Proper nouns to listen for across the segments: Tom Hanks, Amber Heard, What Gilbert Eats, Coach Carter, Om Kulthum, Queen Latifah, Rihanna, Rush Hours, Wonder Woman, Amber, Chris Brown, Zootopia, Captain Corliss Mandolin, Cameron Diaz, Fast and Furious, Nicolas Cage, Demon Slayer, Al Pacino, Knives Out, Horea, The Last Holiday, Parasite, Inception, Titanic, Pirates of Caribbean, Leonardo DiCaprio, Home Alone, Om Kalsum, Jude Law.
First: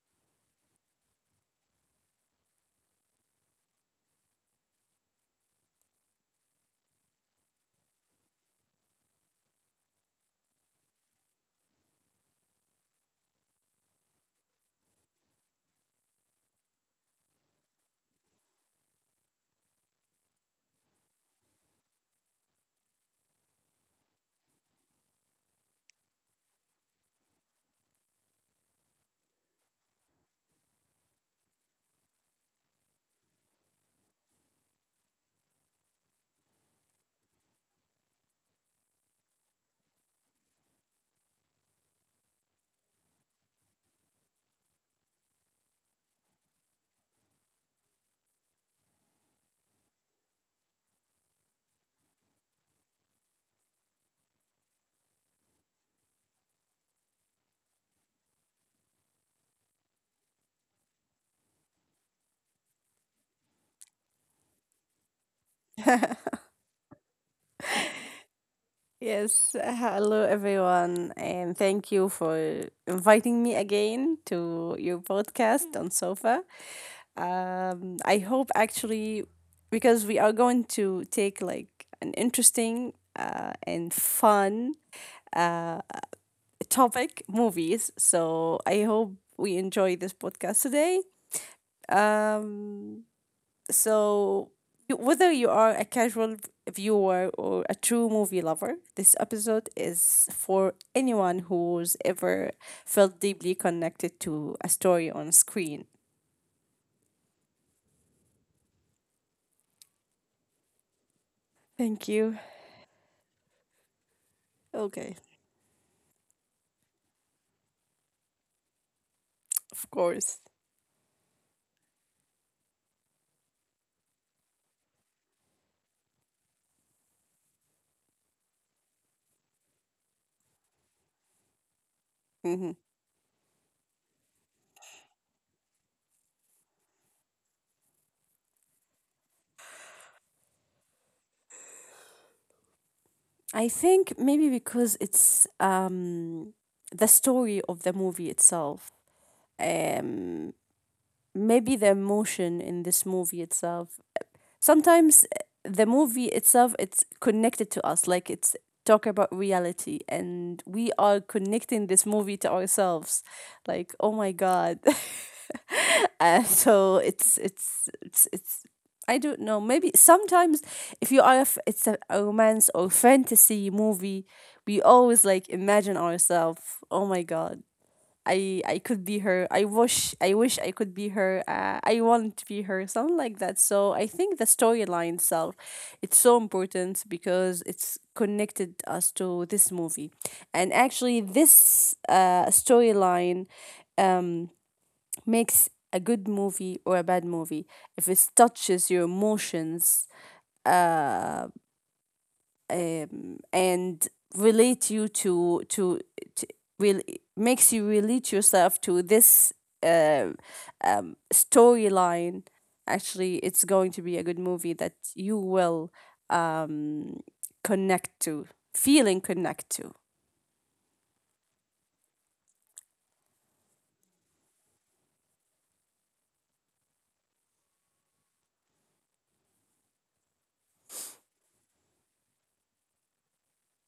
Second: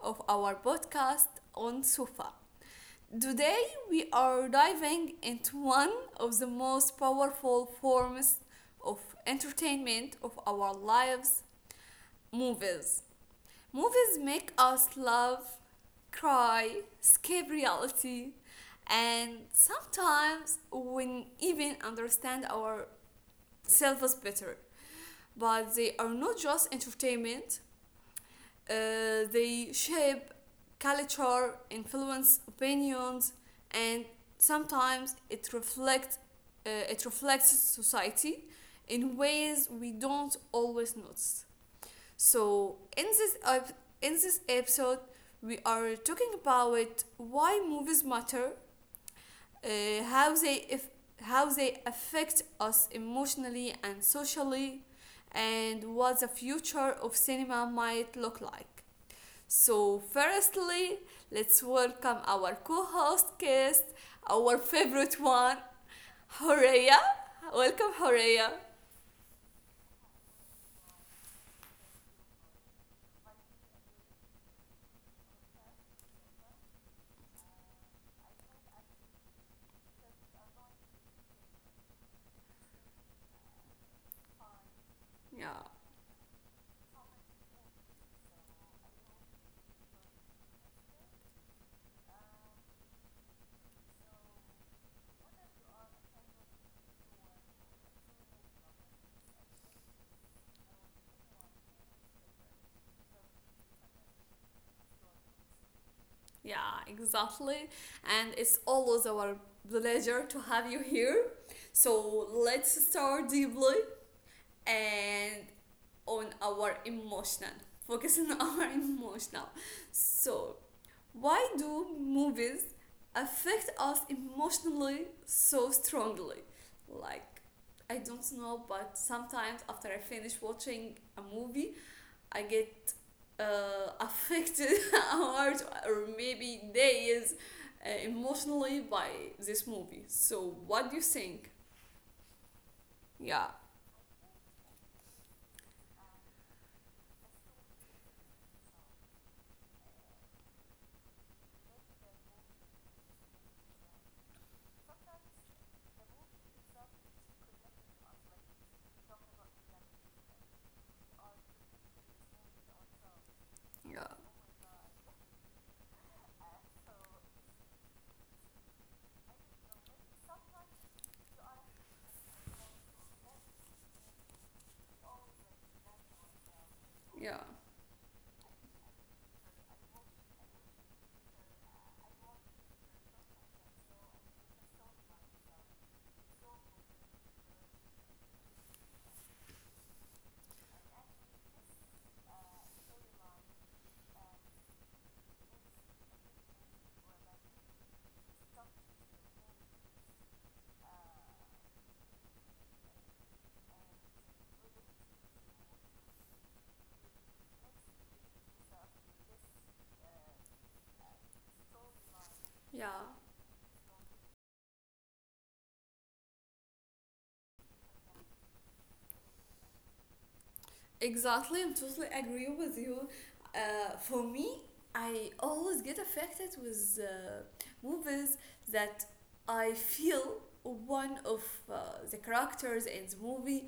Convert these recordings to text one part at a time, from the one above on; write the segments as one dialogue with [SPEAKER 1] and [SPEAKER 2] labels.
[SPEAKER 1] of our podcast on Sufa. Today, we are diving into one of the most powerful forms of entertainment of our lives, movies. Movies make us laugh, cry, escape reality, and sometimes we even understand ourselves better. But they are not just entertainment, they shape culture, influence opinions, and sometimes it reflects society in ways we don't always notice. So, in this episode, we are talking about why movies matter, how they if how they affect us emotionally and socially, and what the future of cinema might look like. So, firstly, let's welcome our co host guest, our favorite one, Horea. Welcome, Horea.
[SPEAKER 2] Yes, hello everyone, and thank you for inviting me again to your podcast on Sofa. I hope actually, because we are going to take like an interesting and fun
[SPEAKER 1] Yeah,
[SPEAKER 2] uh, topic movies. So I hope we enjoy this podcast today. Um, so, Whether you are a casual viewer or a true movie lover, this episode is for anyone who's ever felt deeply connected to a story on screen.
[SPEAKER 1] yeah, exactly. And it's always our pleasure to have you here.
[SPEAKER 2] Thank
[SPEAKER 1] So,
[SPEAKER 2] you.
[SPEAKER 1] let's start deeply
[SPEAKER 2] Okay,
[SPEAKER 1] and on our emotional, focusing on our emotional.
[SPEAKER 2] of course.
[SPEAKER 1] So, why do movies affect us emotionally so strongly? Like, I don't know, but sometimes after I finish watching a movie, I
[SPEAKER 2] hmm
[SPEAKER 1] get affected hours or maybe days, emotionally by this movie. So, what do you think?
[SPEAKER 2] I
[SPEAKER 1] Yeah,
[SPEAKER 2] think maybe because it's the story of the movie itself, um, maybe the emotion in this movie itself, sometimes, the movie itself, it's connected to us, like it's talk about reality and we are connecting this movie to ourselves, like oh
[SPEAKER 1] yeah,
[SPEAKER 2] my god. And so it's I don't know. Maybe sometimes if you are, if it's a romance or fantasy movie, we always like imagine ourselves. Oh my
[SPEAKER 1] yeah,
[SPEAKER 2] god, I could be her. I wish I could be her. I want to be her. Something like that. So I think the storyline itself, it's so important because it's connected us to this movie, and actually this storyline um makes a good movie or a bad movie if it touches your emotions uh and relate you to real makes you relate yourself to this uh, storyline.
[SPEAKER 1] yeah.
[SPEAKER 2] Actually, it's going to be a good movie that you will um, connect to, feeling connect to.
[SPEAKER 1] Exactly, I'm totally agree with you. For me, I always get affected with movies that I feel one of uh, the characters in the movie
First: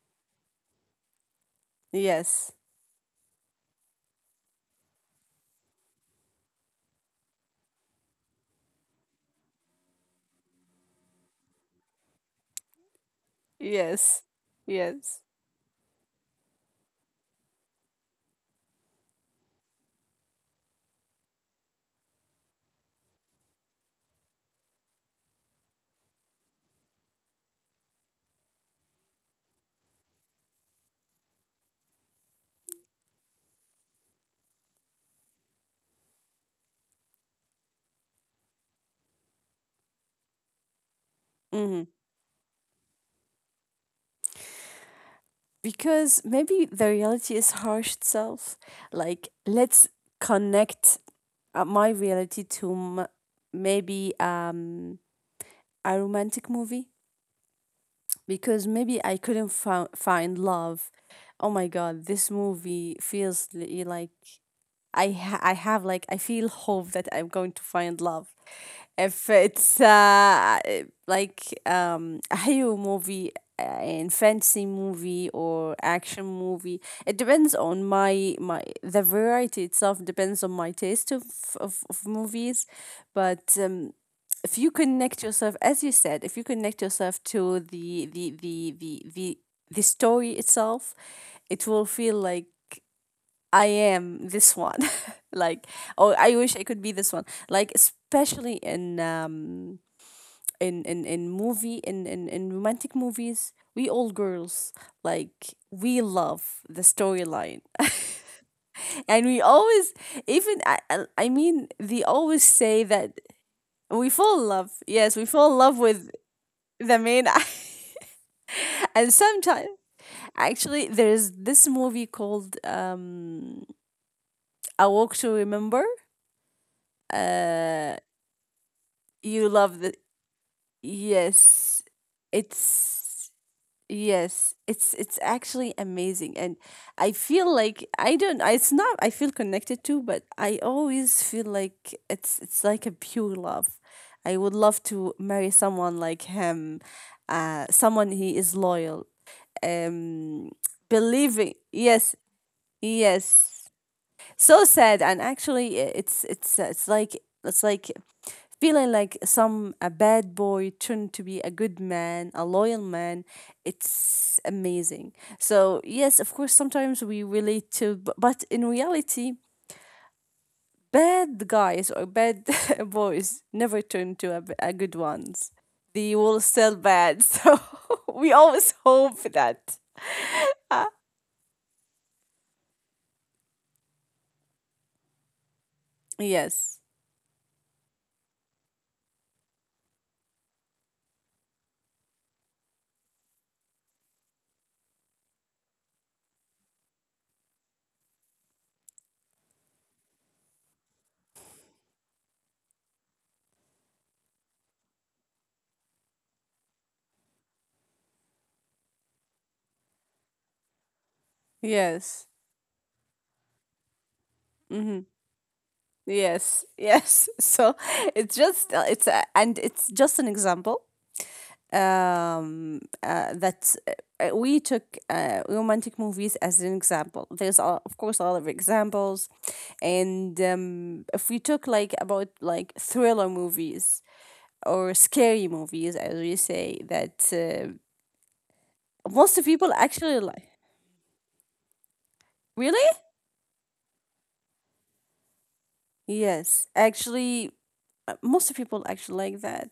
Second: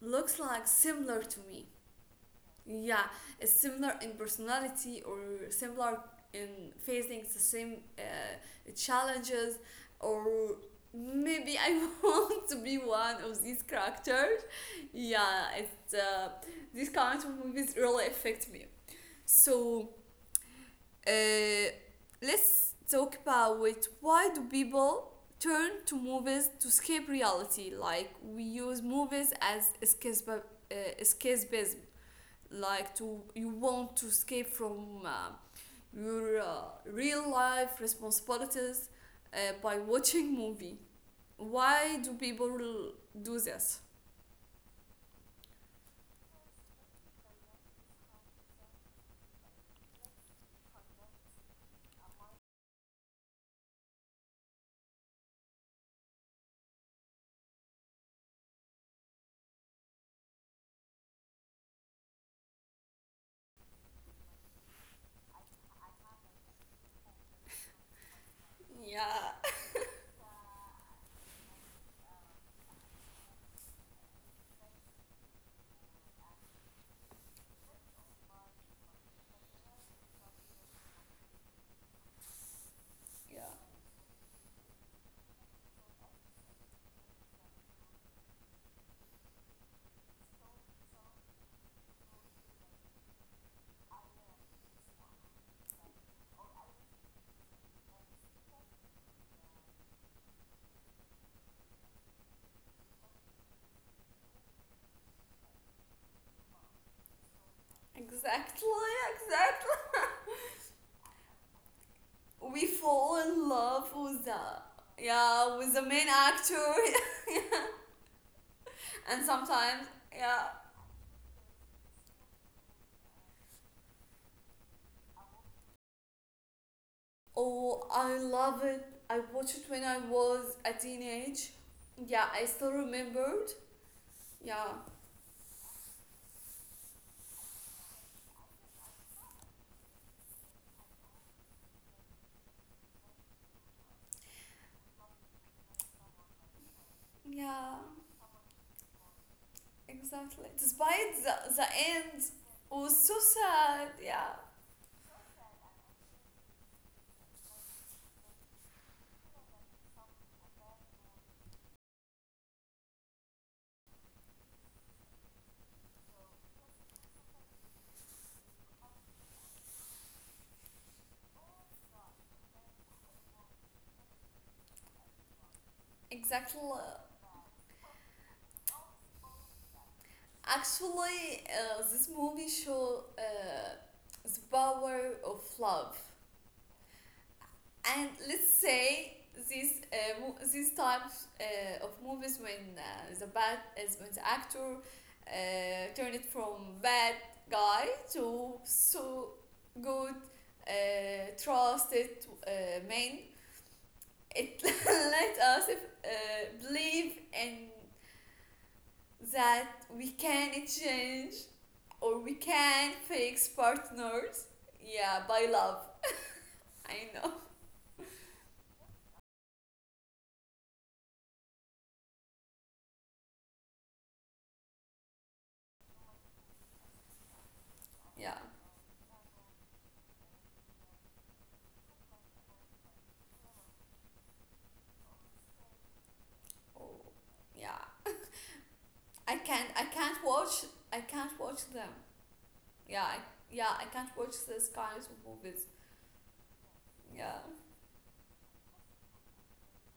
[SPEAKER 1] looks like similar to me.
[SPEAKER 2] Yes,
[SPEAKER 1] Yeah, it's similar in personality or similar in facing the same challenges, or maybe I want to be one of these
[SPEAKER 2] yes,
[SPEAKER 1] characters.
[SPEAKER 2] yes.
[SPEAKER 1] Yeah, it these kinds of movies really affect me. So uh, let's talk about it. Why do people turn to movies to escape reality? Like, we use movies as escape, escapism, like to you want to escape from your real life responsibilities, uh, by watching movie. Why
[SPEAKER 2] hmm
[SPEAKER 1] do people do this?
[SPEAKER 2] Because maybe the reality is harsh itself. Like, let's connect my reality to maybe a romantic movie, because maybe I couldn't find love. Oh my god, this movie feels like I have, like I feel hope that I'm going to find love. If
[SPEAKER 1] Yeah.
[SPEAKER 2] it's like a hero movie, and fantasy movie or action movie, it depends on my the variety itself depends on my taste of of movies,
[SPEAKER 1] Yeah.
[SPEAKER 2] but if you connect yourself, as you said, if you connect yourself to the story itself, it will feel like I am this one. Like, oh I wish I could be this one, like especially in in movie, in romantic movies, we all girls, like we love the storyline.
[SPEAKER 1] Exactly,
[SPEAKER 2] And we
[SPEAKER 1] exactly.
[SPEAKER 2] always, even I mean, they always
[SPEAKER 1] We
[SPEAKER 2] say
[SPEAKER 1] fall
[SPEAKER 2] that
[SPEAKER 1] in love with
[SPEAKER 2] we
[SPEAKER 1] the,
[SPEAKER 2] fall in love. Yes, we
[SPEAKER 1] yeah,
[SPEAKER 2] fall in
[SPEAKER 1] with the
[SPEAKER 2] love
[SPEAKER 1] main
[SPEAKER 2] with
[SPEAKER 1] actor,
[SPEAKER 2] the main.
[SPEAKER 1] and
[SPEAKER 2] And sometimes,
[SPEAKER 1] sometimes, yeah.
[SPEAKER 2] actually there's this movie called A Walk to Remember.
[SPEAKER 1] Oh,
[SPEAKER 2] Uh
[SPEAKER 1] I love it. I watched it
[SPEAKER 2] you
[SPEAKER 1] when
[SPEAKER 2] love
[SPEAKER 1] I
[SPEAKER 2] the
[SPEAKER 1] was a teenage.
[SPEAKER 2] yes
[SPEAKER 1] Yeah, I still
[SPEAKER 2] it's
[SPEAKER 1] remembered. Yeah.
[SPEAKER 2] Yes, it's actually amazing, and I feel like I don't, it's not I feel connected to, but I always feel like it's like a pure love. I would love to marry someone like him,
[SPEAKER 1] Yeah,
[SPEAKER 2] someone he is loyal,
[SPEAKER 1] exactly.
[SPEAKER 2] um,
[SPEAKER 1] Despite the
[SPEAKER 2] believing.
[SPEAKER 1] end
[SPEAKER 2] Yes,
[SPEAKER 1] was so
[SPEAKER 2] yes.
[SPEAKER 1] sad, yeah.
[SPEAKER 2] So sad, and actually, it's like, it's like feeling like some a bad boy turned to be a good man, a loyal man. It's amazing. So yes, of course, sometimes we relate to, but in reality. Bad guys or bad boys never turn to a, a good ones. They will
[SPEAKER 1] Exactly.
[SPEAKER 2] still bad. So we always hope that. Ah,
[SPEAKER 1] Actually, this movie show the power of love.
[SPEAKER 2] yes.
[SPEAKER 1] And let's say these types of movies, when the bad is, when the actor turn it from bad guy to so good, uh, trusted uh, man, it let us believe in that we can change or we
[SPEAKER 2] Yes.
[SPEAKER 1] can fix partners,
[SPEAKER 2] hmm
[SPEAKER 1] yeah, by love.
[SPEAKER 2] Yes.
[SPEAKER 1] I know.
[SPEAKER 2] Yes. So it's just and it's just an example, that we took, romantic movies as an example. There's a, of course,
[SPEAKER 1] Yeah.
[SPEAKER 2] a lot of examples, and if we took like about like thriller movies or scary movies, as we say,
[SPEAKER 1] Oh,
[SPEAKER 2] that
[SPEAKER 1] yeah. I
[SPEAKER 2] most of
[SPEAKER 1] can't I
[SPEAKER 2] people
[SPEAKER 1] can't
[SPEAKER 2] actually
[SPEAKER 1] watch
[SPEAKER 2] like.
[SPEAKER 1] I can't watch them.
[SPEAKER 2] Really?
[SPEAKER 1] Yeah. I, yeah, I can't watch these kinds of movies.
[SPEAKER 2] Yes,
[SPEAKER 1] Yeah.
[SPEAKER 2] actually, most of people actually like that.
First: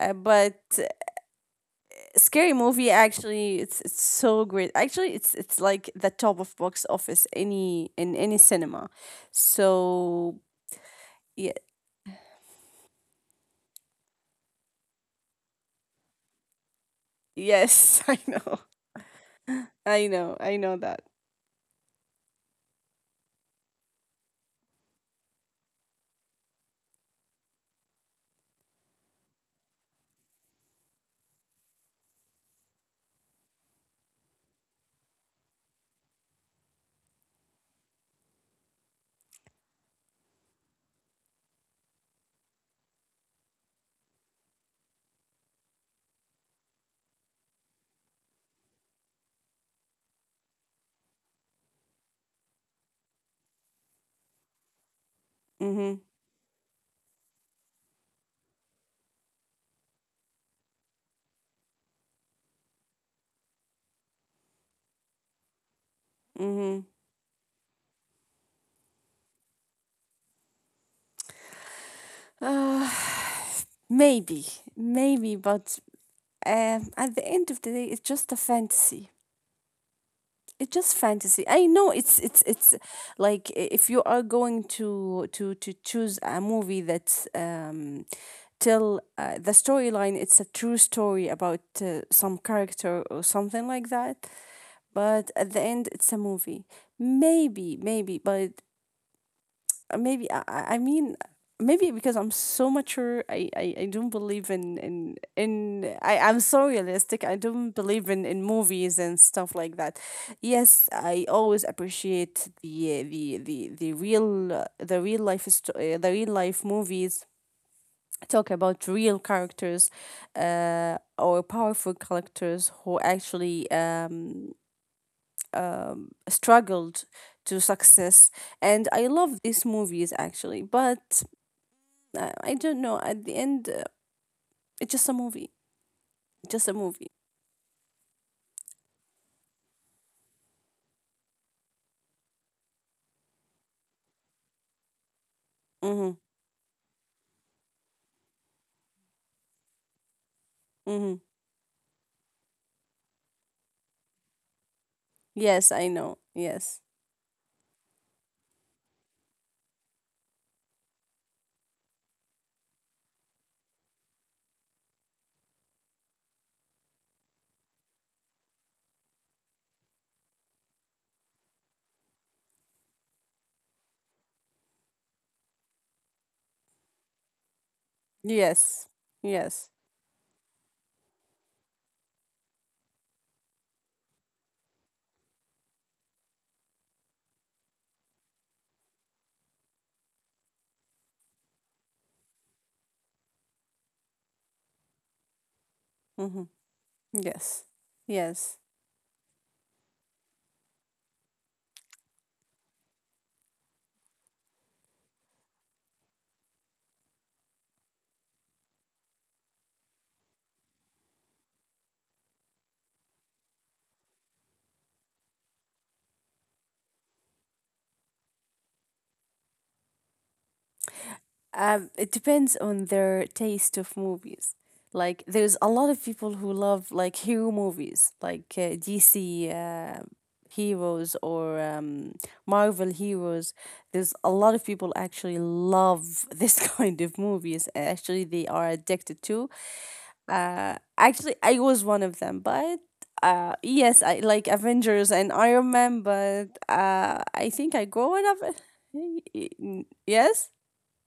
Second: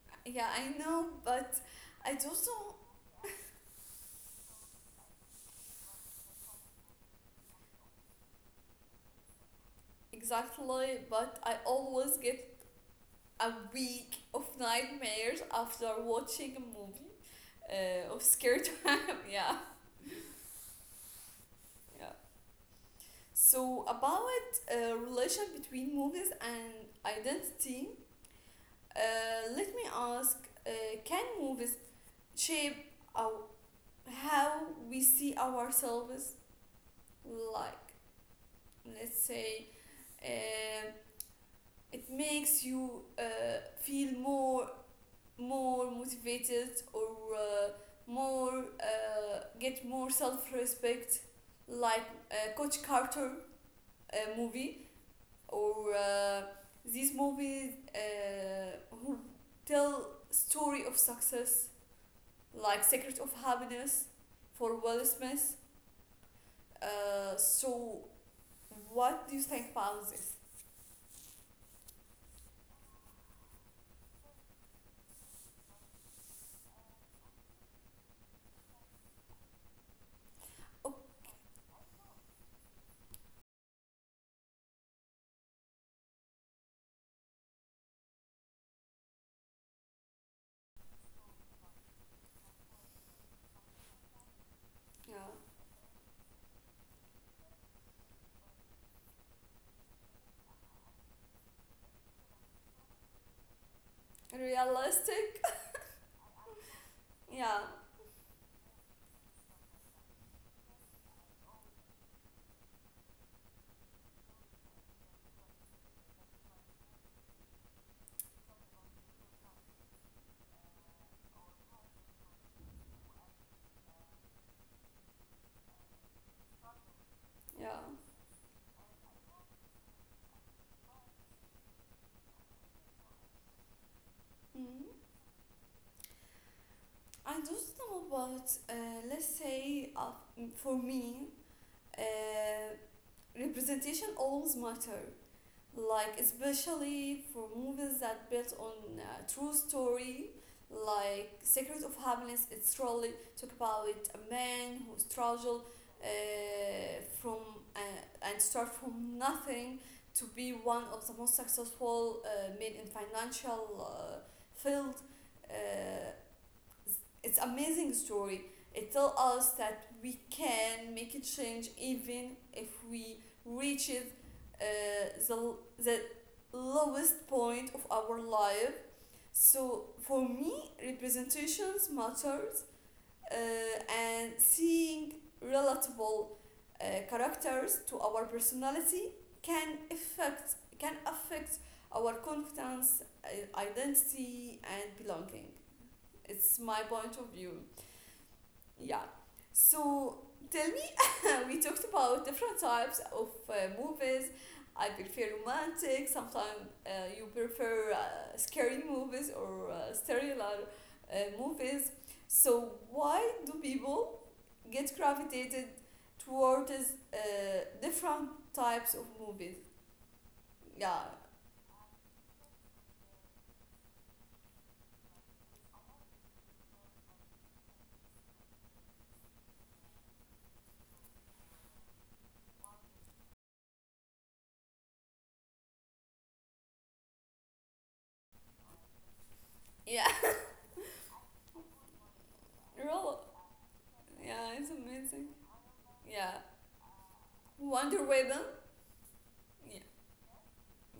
[SPEAKER 1] Yeah,
[SPEAKER 2] But
[SPEAKER 1] I know, but I don't
[SPEAKER 2] Scary
[SPEAKER 1] know.
[SPEAKER 2] Movie actually it's so great. Actually, it's like the top of box office any in any cinema. So
[SPEAKER 1] Exactly, but I
[SPEAKER 2] yeah,
[SPEAKER 1] always get a week of nightmares after watching a movie, of
[SPEAKER 2] yes, I
[SPEAKER 1] scare
[SPEAKER 2] know,
[SPEAKER 1] time. Yeah.
[SPEAKER 2] I know, I know that.
[SPEAKER 1] Yeah. So, about relation between movies and identity, let me ask: uh, can movies shape our, how we see ourselves? Like, let's say, uh, it makes you feel more motivated, or more, get more self-respect, like Coach Carter movie, or
[SPEAKER 2] Mhm,
[SPEAKER 1] these movies who tell story of success, like Secret of Happiness for Will Smith,
[SPEAKER 2] mhm.
[SPEAKER 1] so, what do you think about this?
[SPEAKER 2] Uh, maybe, maybe, but at the end of the day, it's just a fantasy. It's
[SPEAKER 1] Oh,
[SPEAKER 2] just fantasy. I know it's like if you are going to choose a movie that's tell the storyline, it's a true story about some character or something like that,
[SPEAKER 1] yeah.
[SPEAKER 2] but at the end it's a movie. Maybe maybe but maybe I mean, maybe because I'm so mature, I don't believe in
[SPEAKER 1] Realistic?
[SPEAKER 2] in I'm so realistic, I
[SPEAKER 1] Yeah,
[SPEAKER 2] don't believe in movies and stuff like that. Yes, I always appreciate the real life the real life movies, talk about real characters, or powerful characters who actually, struggled to
[SPEAKER 1] yeah.
[SPEAKER 2] success, and I love these movies actually, but I don't know, at the end,
[SPEAKER 1] Mm.
[SPEAKER 2] it's just a movie, just a movie.
[SPEAKER 1] I don't know about, let's say, for me, uh, representation always matter,
[SPEAKER 2] Mm-hmm.
[SPEAKER 1] like especially for movies that built on true story,
[SPEAKER 2] Mm-hmm.
[SPEAKER 1] like Secret of Happiness. It's really talk about a man who
[SPEAKER 2] Yes
[SPEAKER 1] struggled,
[SPEAKER 2] I know,
[SPEAKER 1] uh,
[SPEAKER 2] yes,
[SPEAKER 1] from, uh, and start from nothing to be one of the most successful men in financial field. uh, it's amazing story. It tells us that we can make a change even if we reach it, uh, the lowest point of our life.
[SPEAKER 2] yes, yes,
[SPEAKER 1] So, for me, representations matters, uh, and seeing relatable characters to our personality can affect our confidence, identity and belonging.
[SPEAKER 2] mm-hmm,
[SPEAKER 1] It's my point of
[SPEAKER 2] yes,
[SPEAKER 1] view.
[SPEAKER 2] yes.
[SPEAKER 1] Yeah. So, tell me, we talked about different types of movies. I prefer romantic. Sometimes you prefer scary movies or sterile movies. So, why do people get gravitated towards different types of movies? Yeah.
[SPEAKER 2] It depends on their taste of movies. Like, there's a lot of people who love like hero movies, like DC heroes or Marvel heroes. There's a lot of people actually love this kind of movies. Actually, they are addicted to.
[SPEAKER 1] Yeah.
[SPEAKER 2] Actually, I was one of them, but
[SPEAKER 1] Real.
[SPEAKER 2] yes, I like
[SPEAKER 1] Yeah, it's
[SPEAKER 2] Avengers and
[SPEAKER 1] amazing.
[SPEAKER 2] Iron Man,
[SPEAKER 1] Yeah.
[SPEAKER 2] but I think I
[SPEAKER 1] Wonder
[SPEAKER 2] grew up.
[SPEAKER 1] Woman. Yeah.
[SPEAKER 2] Yes.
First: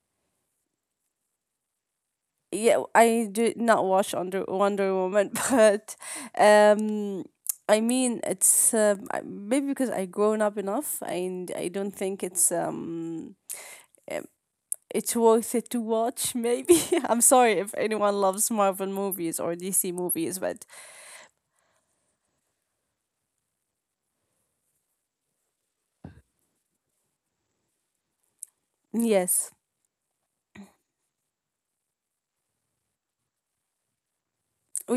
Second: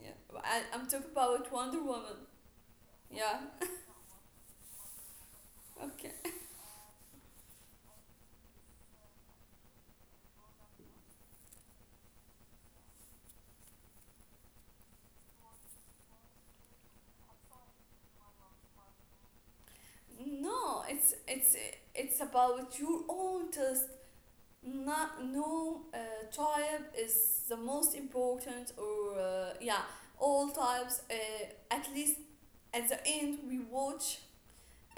[SPEAKER 1] Yeah. I'm talking about Wonder Woman.
[SPEAKER 2] Yeah, I
[SPEAKER 1] Yeah,
[SPEAKER 2] did not watch under Wonder Woman, but
[SPEAKER 1] okay.
[SPEAKER 2] um, I mean, it's maybe because I grown up enough, and I don't think it's worth it to watch. Maybe I'm sorry if anyone loves Marvel movies or DC movies, but
[SPEAKER 1] No, it's about your own taste. Not no tribe is the most important, or
[SPEAKER 2] yes,
[SPEAKER 1] yeah, all types. At least at the end, we watch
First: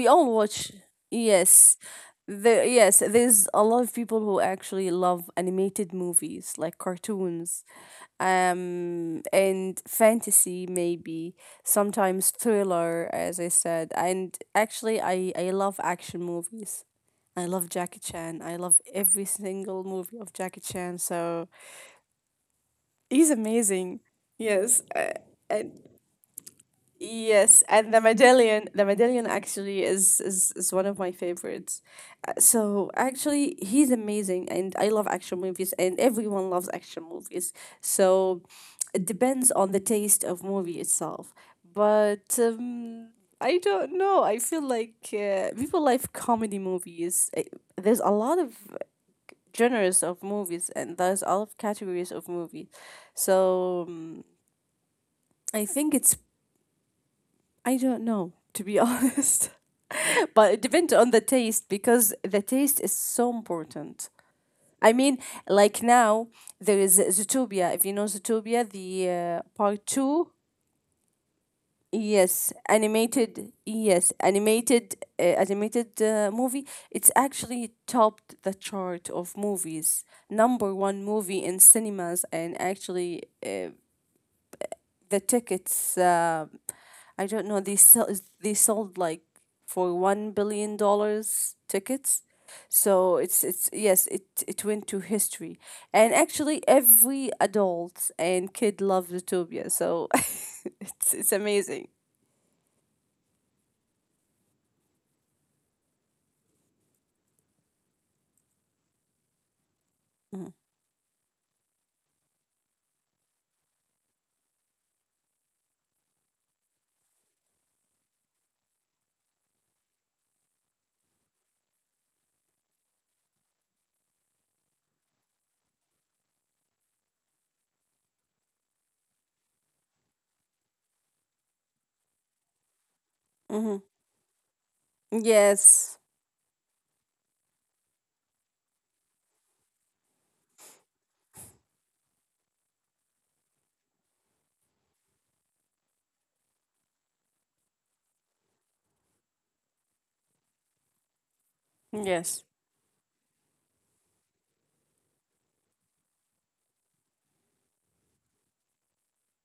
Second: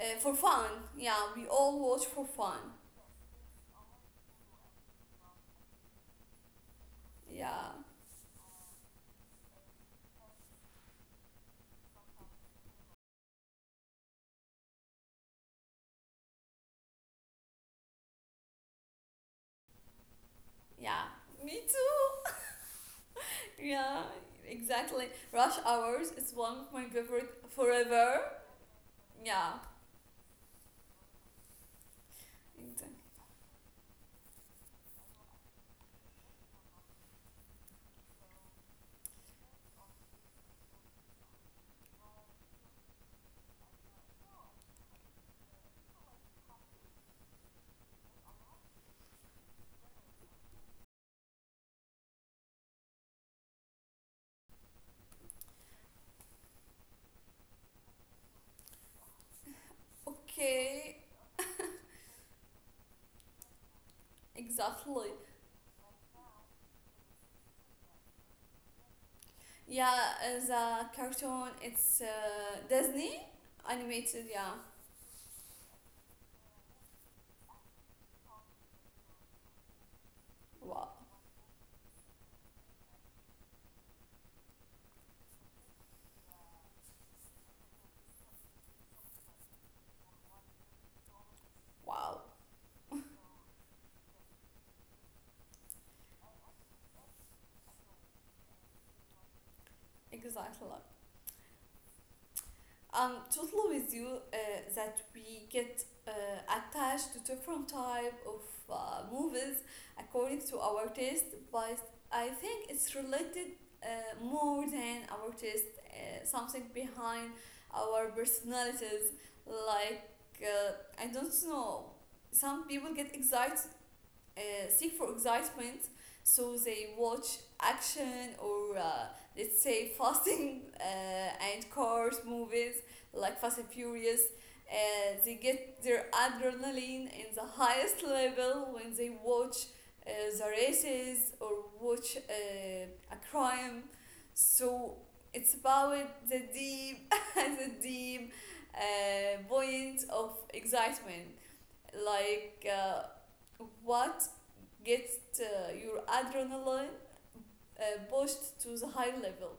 [SPEAKER 1] for
[SPEAKER 2] all
[SPEAKER 1] fun.
[SPEAKER 2] watch.
[SPEAKER 1] Yeah, we all
[SPEAKER 2] Yes,
[SPEAKER 1] watch for fun.
[SPEAKER 2] there yes there's a lot of people who actually love animated movies like cartoons,
[SPEAKER 1] Yeah,
[SPEAKER 2] and fantasy, maybe sometimes thriller, as I said, and actually I love action movies. I love Jackie Chan, I love every single movie of Jackie Chan,
[SPEAKER 1] yeah.
[SPEAKER 2] so
[SPEAKER 1] Me too.
[SPEAKER 2] he's amazing,
[SPEAKER 1] Yeah,
[SPEAKER 2] yes.
[SPEAKER 1] exactly. Rush
[SPEAKER 2] And
[SPEAKER 1] Hours is one of my favorite
[SPEAKER 2] Yes, and The
[SPEAKER 1] forever.
[SPEAKER 2] Medallion, The Medallion
[SPEAKER 1] Yeah.
[SPEAKER 2] actually is one of my favorites. So
[SPEAKER 1] exact-
[SPEAKER 2] actually, he's amazing, and I love action movies, and everyone loves action movies. So it depends on the taste of movie itself. But I don't know. I feel like people like comedy movies. There's a lot of genres of movies, and there's a lot of categories of movies. So I think it's I don't know, to be honest. But it depends
[SPEAKER 1] Okay,
[SPEAKER 2] on the taste, because the taste is so important. I
[SPEAKER 1] exactly.
[SPEAKER 2] mean, like now there is Zootopia. If you know Zootopia, the
[SPEAKER 1] Yeah,
[SPEAKER 2] part two,
[SPEAKER 1] uh, the cartoon, it's Disney
[SPEAKER 2] yes,
[SPEAKER 1] animated, yeah.
[SPEAKER 2] animated, animated movie. It's actually topped the chart of movies, number
[SPEAKER 1] Wow,
[SPEAKER 2] one movie in cinemas, and actually the tickets. I don't know. They sell. They sold like for $1 billion
[SPEAKER 1] wow,
[SPEAKER 2] tickets. So it's yes, it went to history, and actually every adult and kid loves Zootopia. So
[SPEAKER 1] exactly.
[SPEAKER 2] it's amazing.
[SPEAKER 1] I'm totally with you uh, that we get attached to different type of movies according to our taste, but I think it's related more than our taste, something behind our personalities. Like, uh, I don't know, some people get excited, uh, seek for excitement, so they watch action or, let's say, fasting and cars movies like Fast
[SPEAKER 2] Mm-hmm.
[SPEAKER 1] and Furious. uh, they get
[SPEAKER 2] Yes.
[SPEAKER 1] their adrenaline in the highest level when they watch uh, the races, or watch a crime. So, it's about the deep, the deep point of excitement,
[SPEAKER 2] Yes.
[SPEAKER 1] like what gets your adrenaline pushed to the high level.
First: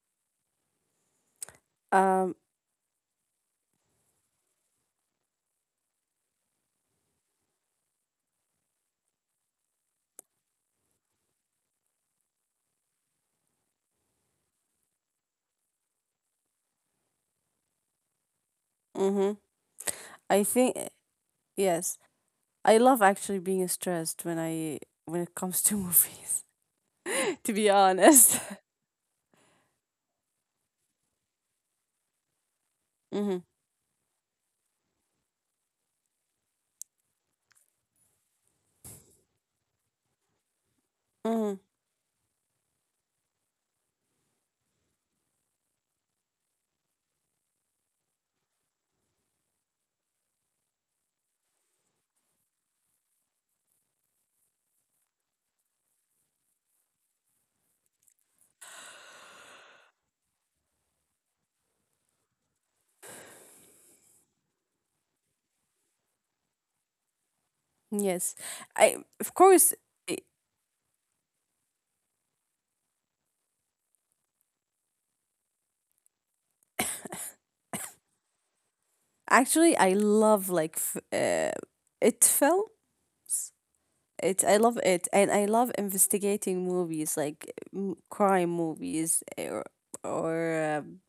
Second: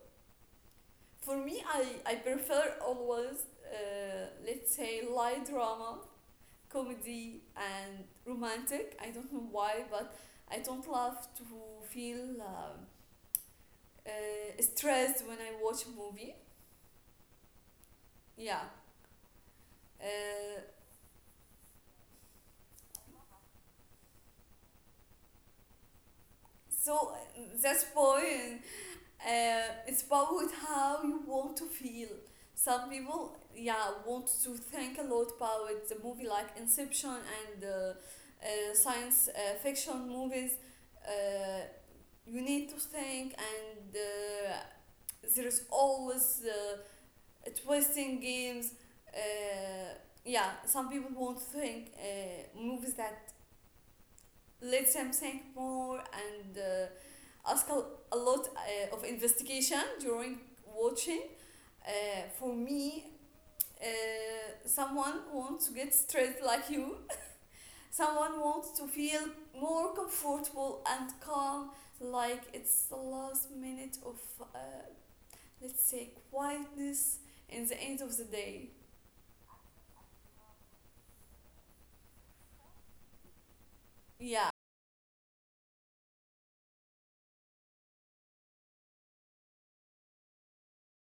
[SPEAKER 1] For me, I
[SPEAKER 2] Um.
[SPEAKER 1] prefer always, let's say, light drama, comedy, and romantic. I don't know why, but I don't love to feel stressed when I watch a movie. Yeah.
[SPEAKER 2] Mm-hmm. I
[SPEAKER 1] Uh,
[SPEAKER 2] think yes. I love actually being stressed when I, when it comes to movies.
[SPEAKER 1] so,
[SPEAKER 2] To be
[SPEAKER 1] that's
[SPEAKER 2] honest.
[SPEAKER 1] point. It's about how you want to feel. Some people,
[SPEAKER 2] Mm-hmm.
[SPEAKER 1] yeah, want to think a lot about the movie, like Inception and science fiction movies.
[SPEAKER 2] Mm-hmm.
[SPEAKER 1] Uh, you need to think, and there is always twisting games. Uh, yeah, some people want to think movies that lets him think more, and ask a, lot of investigation during watching. For me, uh, someone wants to get stressed like you.
[SPEAKER 2] Yes.
[SPEAKER 1] Someone wants to
[SPEAKER 2] I
[SPEAKER 1] feel
[SPEAKER 2] of course.
[SPEAKER 1] more comfortable and calm, like it's the last minute of, let's say, quietness in the end of the day.
[SPEAKER 2] Actually, I love like it films. It
[SPEAKER 1] Yeah,
[SPEAKER 2] I love it, and I love investigating movies like crime movies, eh, or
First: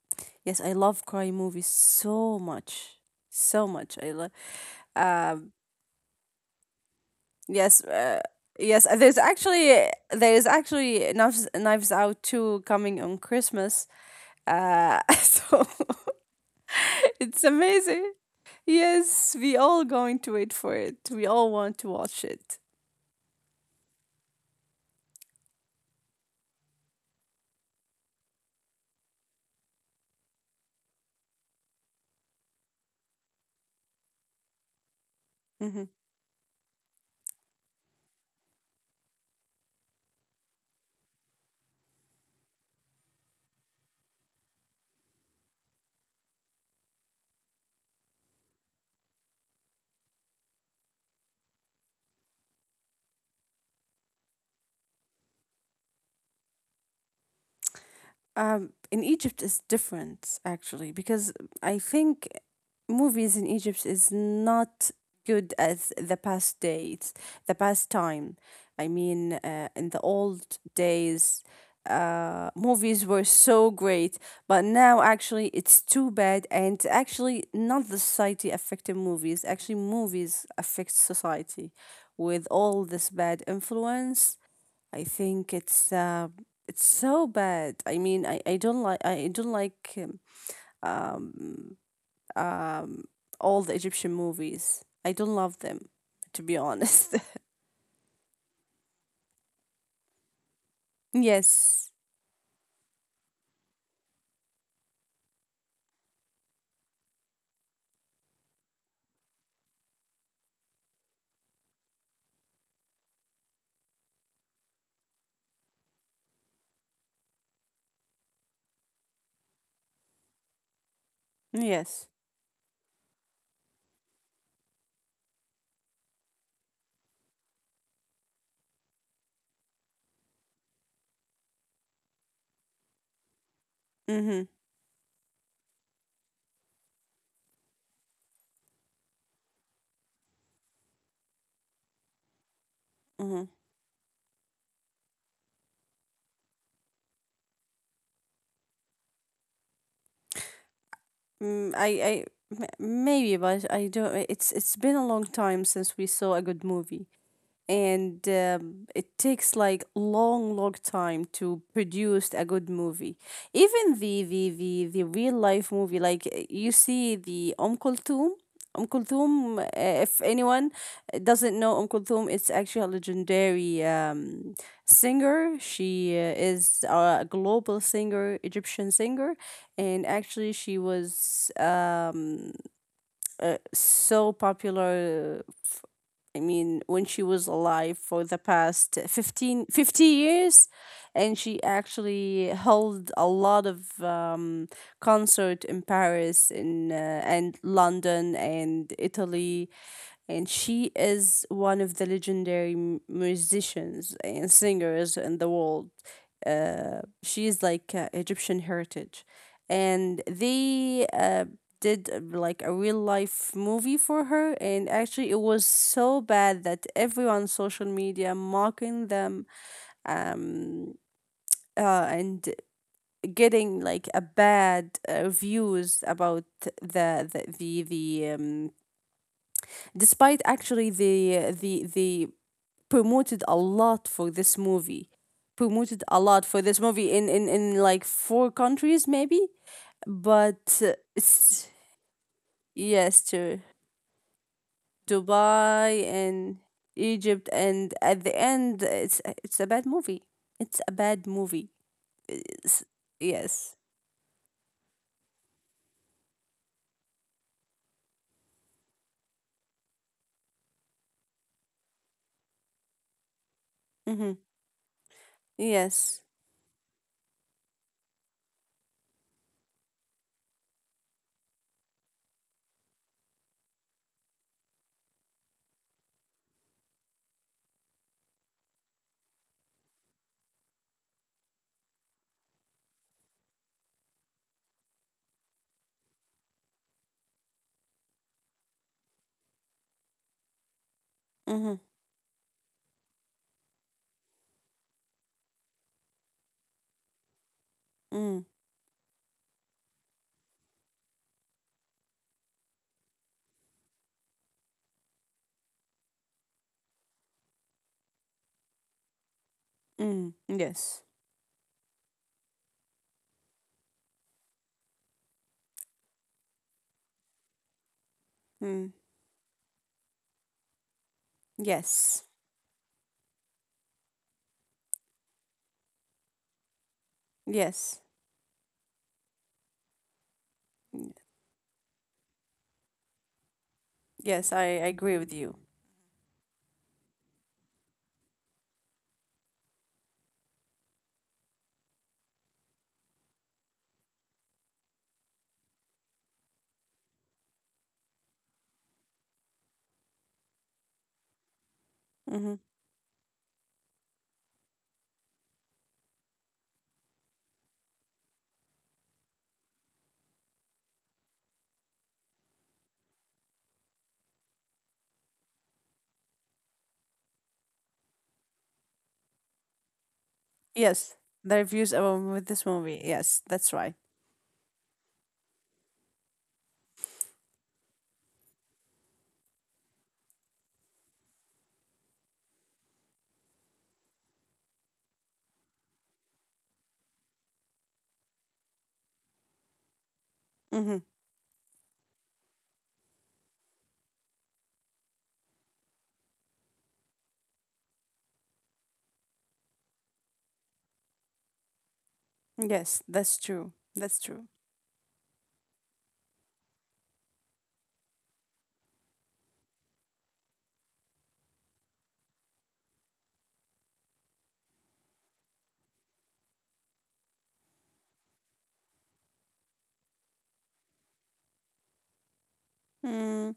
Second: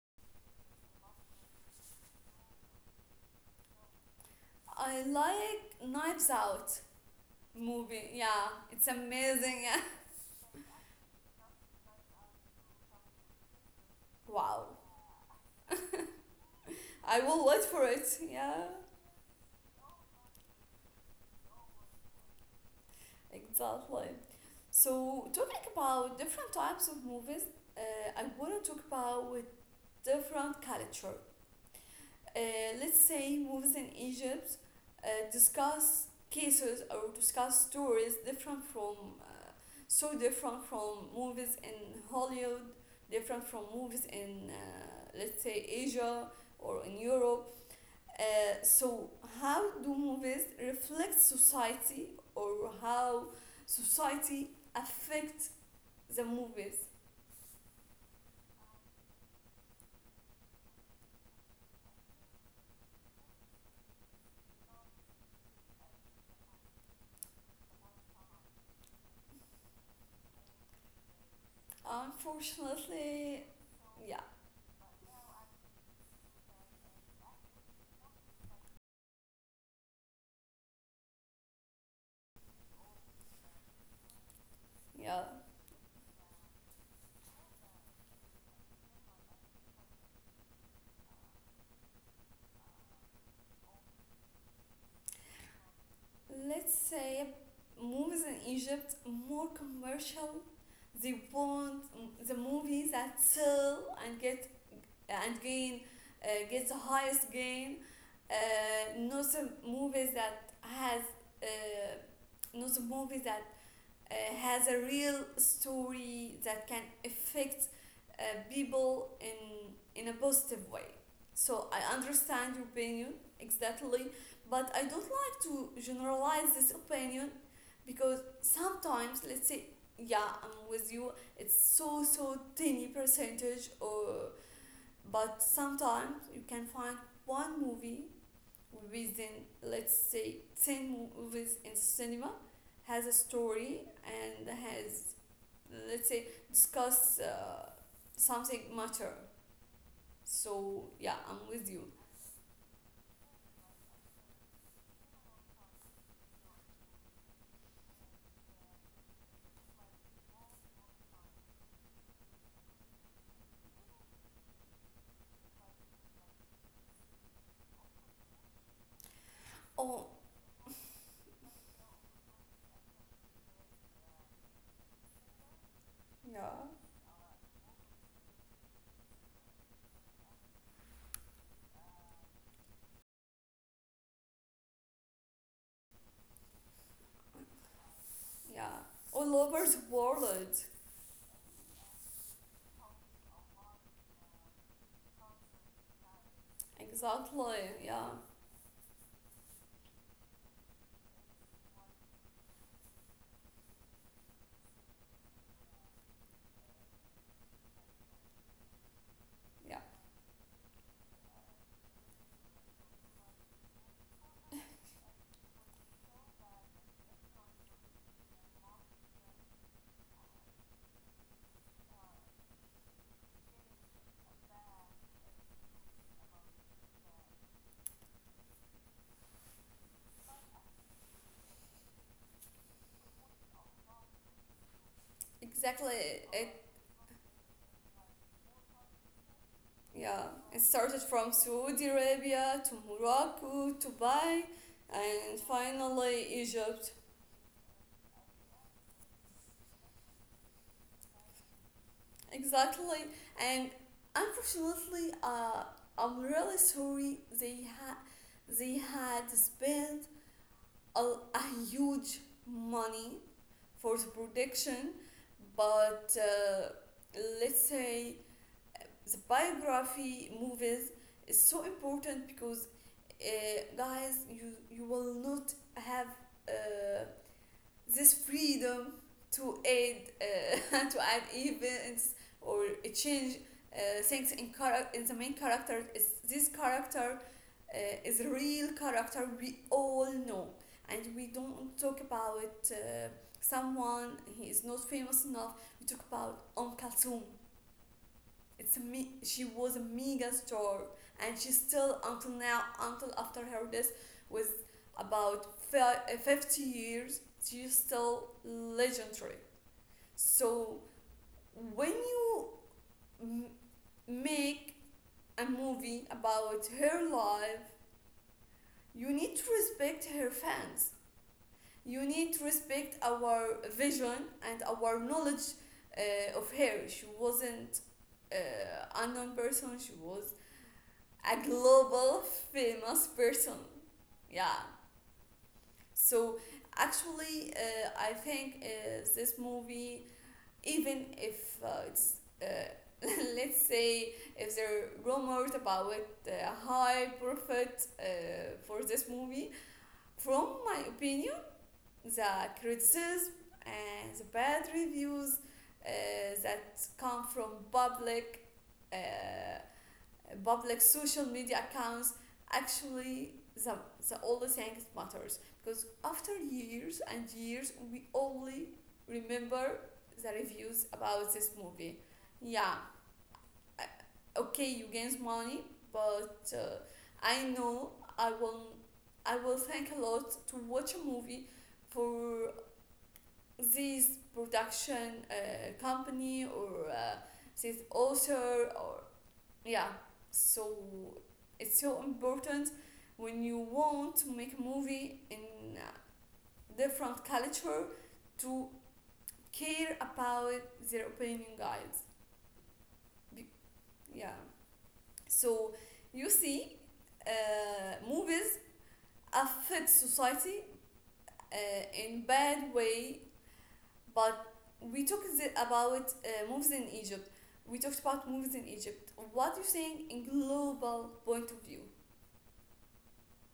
[SPEAKER 2] yes, I love crime movies so much, so much. I love.
[SPEAKER 1] I
[SPEAKER 2] Um,
[SPEAKER 1] like Knives Out
[SPEAKER 2] yes,
[SPEAKER 1] movie. Yeah,
[SPEAKER 2] yes.
[SPEAKER 1] it's
[SPEAKER 2] Uh, there's
[SPEAKER 1] amazing.
[SPEAKER 2] actually there is actually Knives Out two coming on Christmas.
[SPEAKER 1] Wow.
[SPEAKER 2] So
[SPEAKER 1] I
[SPEAKER 2] it's
[SPEAKER 1] will wait for it.
[SPEAKER 2] amazing.
[SPEAKER 1] Yeah,
[SPEAKER 2] Yes, we all going to wait for it. We all want to watch it.
[SPEAKER 1] exactly. So, talking about different types of movies, I want to talk about with different culture. Uh, let's say movies in Egypt discuss cases, or discuss stories different from, so different from movies in Hollywood, different from movies in, let's say, Asia, or in Europe. So, how do movies reflect society, or how society affect the movies?
[SPEAKER 2] In Egypt is different actually, because I think movies in Egypt is not good as the past days, the past time. I mean, in the old days, movies were
[SPEAKER 1] Unfortunately,
[SPEAKER 2] so great,
[SPEAKER 1] yeah.
[SPEAKER 2] but now actually it's too bad, and actually not the society affecting movies. Actually, movies affect society with all this bad influence. I
[SPEAKER 1] Yeah,
[SPEAKER 2] think it's so bad. I mean, I don't like um, all the Egyptian movies. I don't love them, to be
[SPEAKER 1] let's
[SPEAKER 2] honest.
[SPEAKER 1] say movies in Egypt more commercial. They
[SPEAKER 2] Yes,
[SPEAKER 1] want the movies that sell and get and gain, get the highest gain, not the movies that uh, not the movies that has a real story that can affect uh, people in a positive way. So, I
[SPEAKER 2] yes.
[SPEAKER 1] understand your opinion exactly, but I don't like to generalize this opinion, because sometimes, let's say, yeah, I'm with you. It's so tiny percentage, or
[SPEAKER 2] Mhm,
[SPEAKER 1] but sometimes you can find one movie within, let's say, 10 movies in cinema has a
[SPEAKER 2] mhm.
[SPEAKER 1] story and has, let's say, discuss something matter. So, yeah, I'm with
[SPEAKER 2] Mm, I
[SPEAKER 1] you.
[SPEAKER 2] I Maybe, but I don't. It's been a long time since we saw a good movie. And it takes like long long time to produce a good movie, even the real life movie, like you see the Om Kulthum, Om Kulthum,
[SPEAKER 1] Oh,
[SPEAKER 2] if anyone doesn't know Om Kulthum, it's actually a legendary singer. She
[SPEAKER 1] yeah.
[SPEAKER 2] is a global singer, Egyptian singer, and actually she was so popular. I mean, when she was alive for the
[SPEAKER 1] Yeah,
[SPEAKER 2] past
[SPEAKER 1] all
[SPEAKER 2] 15,
[SPEAKER 1] over the
[SPEAKER 2] fifty
[SPEAKER 1] world.
[SPEAKER 2] years, and she actually held a lot of concert in Paris in, and
[SPEAKER 1] Exactly. Yeah.
[SPEAKER 2] London and Italy, and she is one of the legendary musicians and singers in the world. She is like Egyptian heritage,
[SPEAKER 1] Yeah,
[SPEAKER 2] and they did like a real life movie for her, and actually it was so bad that everyone on social media mocking them. Um, and getting like a bad reviews about the despite actually the promoted a lot for this movie,
[SPEAKER 1] exactly.
[SPEAKER 2] promoted a lot for
[SPEAKER 1] It.
[SPEAKER 2] this movie in like four countries maybe,
[SPEAKER 1] Yeah, it
[SPEAKER 2] but
[SPEAKER 1] started from
[SPEAKER 2] it's.
[SPEAKER 1] Saudi Arabia to
[SPEAKER 2] Yes, to
[SPEAKER 1] Morocco, Dubai, and
[SPEAKER 2] Dubai
[SPEAKER 1] finally
[SPEAKER 2] and
[SPEAKER 1] Egypt.
[SPEAKER 2] Egypt, and at the end it's a bad movie. It's a bad movie. It's-
[SPEAKER 1] Exactly, and
[SPEAKER 2] yes.
[SPEAKER 1] unfortunately, I'm really sorry. They had spent a, huge money for the
[SPEAKER 2] Mm-hmm.
[SPEAKER 1] production,
[SPEAKER 2] Yes.
[SPEAKER 1] but let's say the biography movies is so important, because guys, you will not have uh, this freedom to aid to add events, or change things in in the main character. Is this character, uh, is a real character we all know, and we
[SPEAKER 2] Mm-hmm.
[SPEAKER 1] don't talk about uh, someone he is not famous enough. We talk about Om Kalsum.
[SPEAKER 2] Mm.
[SPEAKER 1] It's a me, she was a mega star, and she still until now, until after her death was about, 50 years, she's still legendary.
[SPEAKER 2] Mm,
[SPEAKER 1] So,
[SPEAKER 2] yes.
[SPEAKER 1] when you m- make a movie about her life,
[SPEAKER 2] Mm.
[SPEAKER 1] you need to respect her fans. You
[SPEAKER 2] Yes.
[SPEAKER 1] need to respect our vision and our knowledge of her. She wasn't
[SPEAKER 2] Yes.
[SPEAKER 1] unknown person. She was a global famous person.
[SPEAKER 2] yes i,
[SPEAKER 1] Yeah.
[SPEAKER 2] I agree with you.
[SPEAKER 1] So actually, I think this movie, even if it's uh, let's say if there are rumors about uh, high profit for this movie, from my opinion, the
[SPEAKER 2] Mm-hmm.
[SPEAKER 1] criticism and the bad reviews uh, that come from uh, public social media accounts actually the only thing matters, because after years and years we only remember the reviews
[SPEAKER 2] Yes,
[SPEAKER 1] about
[SPEAKER 2] the
[SPEAKER 1] this
[SPEAKER 2] reviews
[SPEAKER 1] movie.
[SPEAKER 2] with this
[SPEAKER 1] Yeah.
[SPEAKER 2] movie. Yes, that's right.
[SPEAKER 1] Okay, you gains money, but I know i will I will thank a lot to watch a movie for this production company, or this author, or yeah. So
[SPEAKER 2] Hmm.
[SPEAKER 1] it's so important when you want to make a movie in a different culture, to care about their opinion, guys.
[SPEAKER 2] Yes, that's
[SPEAKER 1] Be-
[SPEAKER 2] true. That's
[SPEAKER 1] yeah.
[SPEAKER 2] true.
[SPEAKER 1] So you see movies affect society uh, in bad way. But we about movies in Egypt. We talked about movies in Egypt. What do you think in global point of view?
[SPEAKER 2] Mm,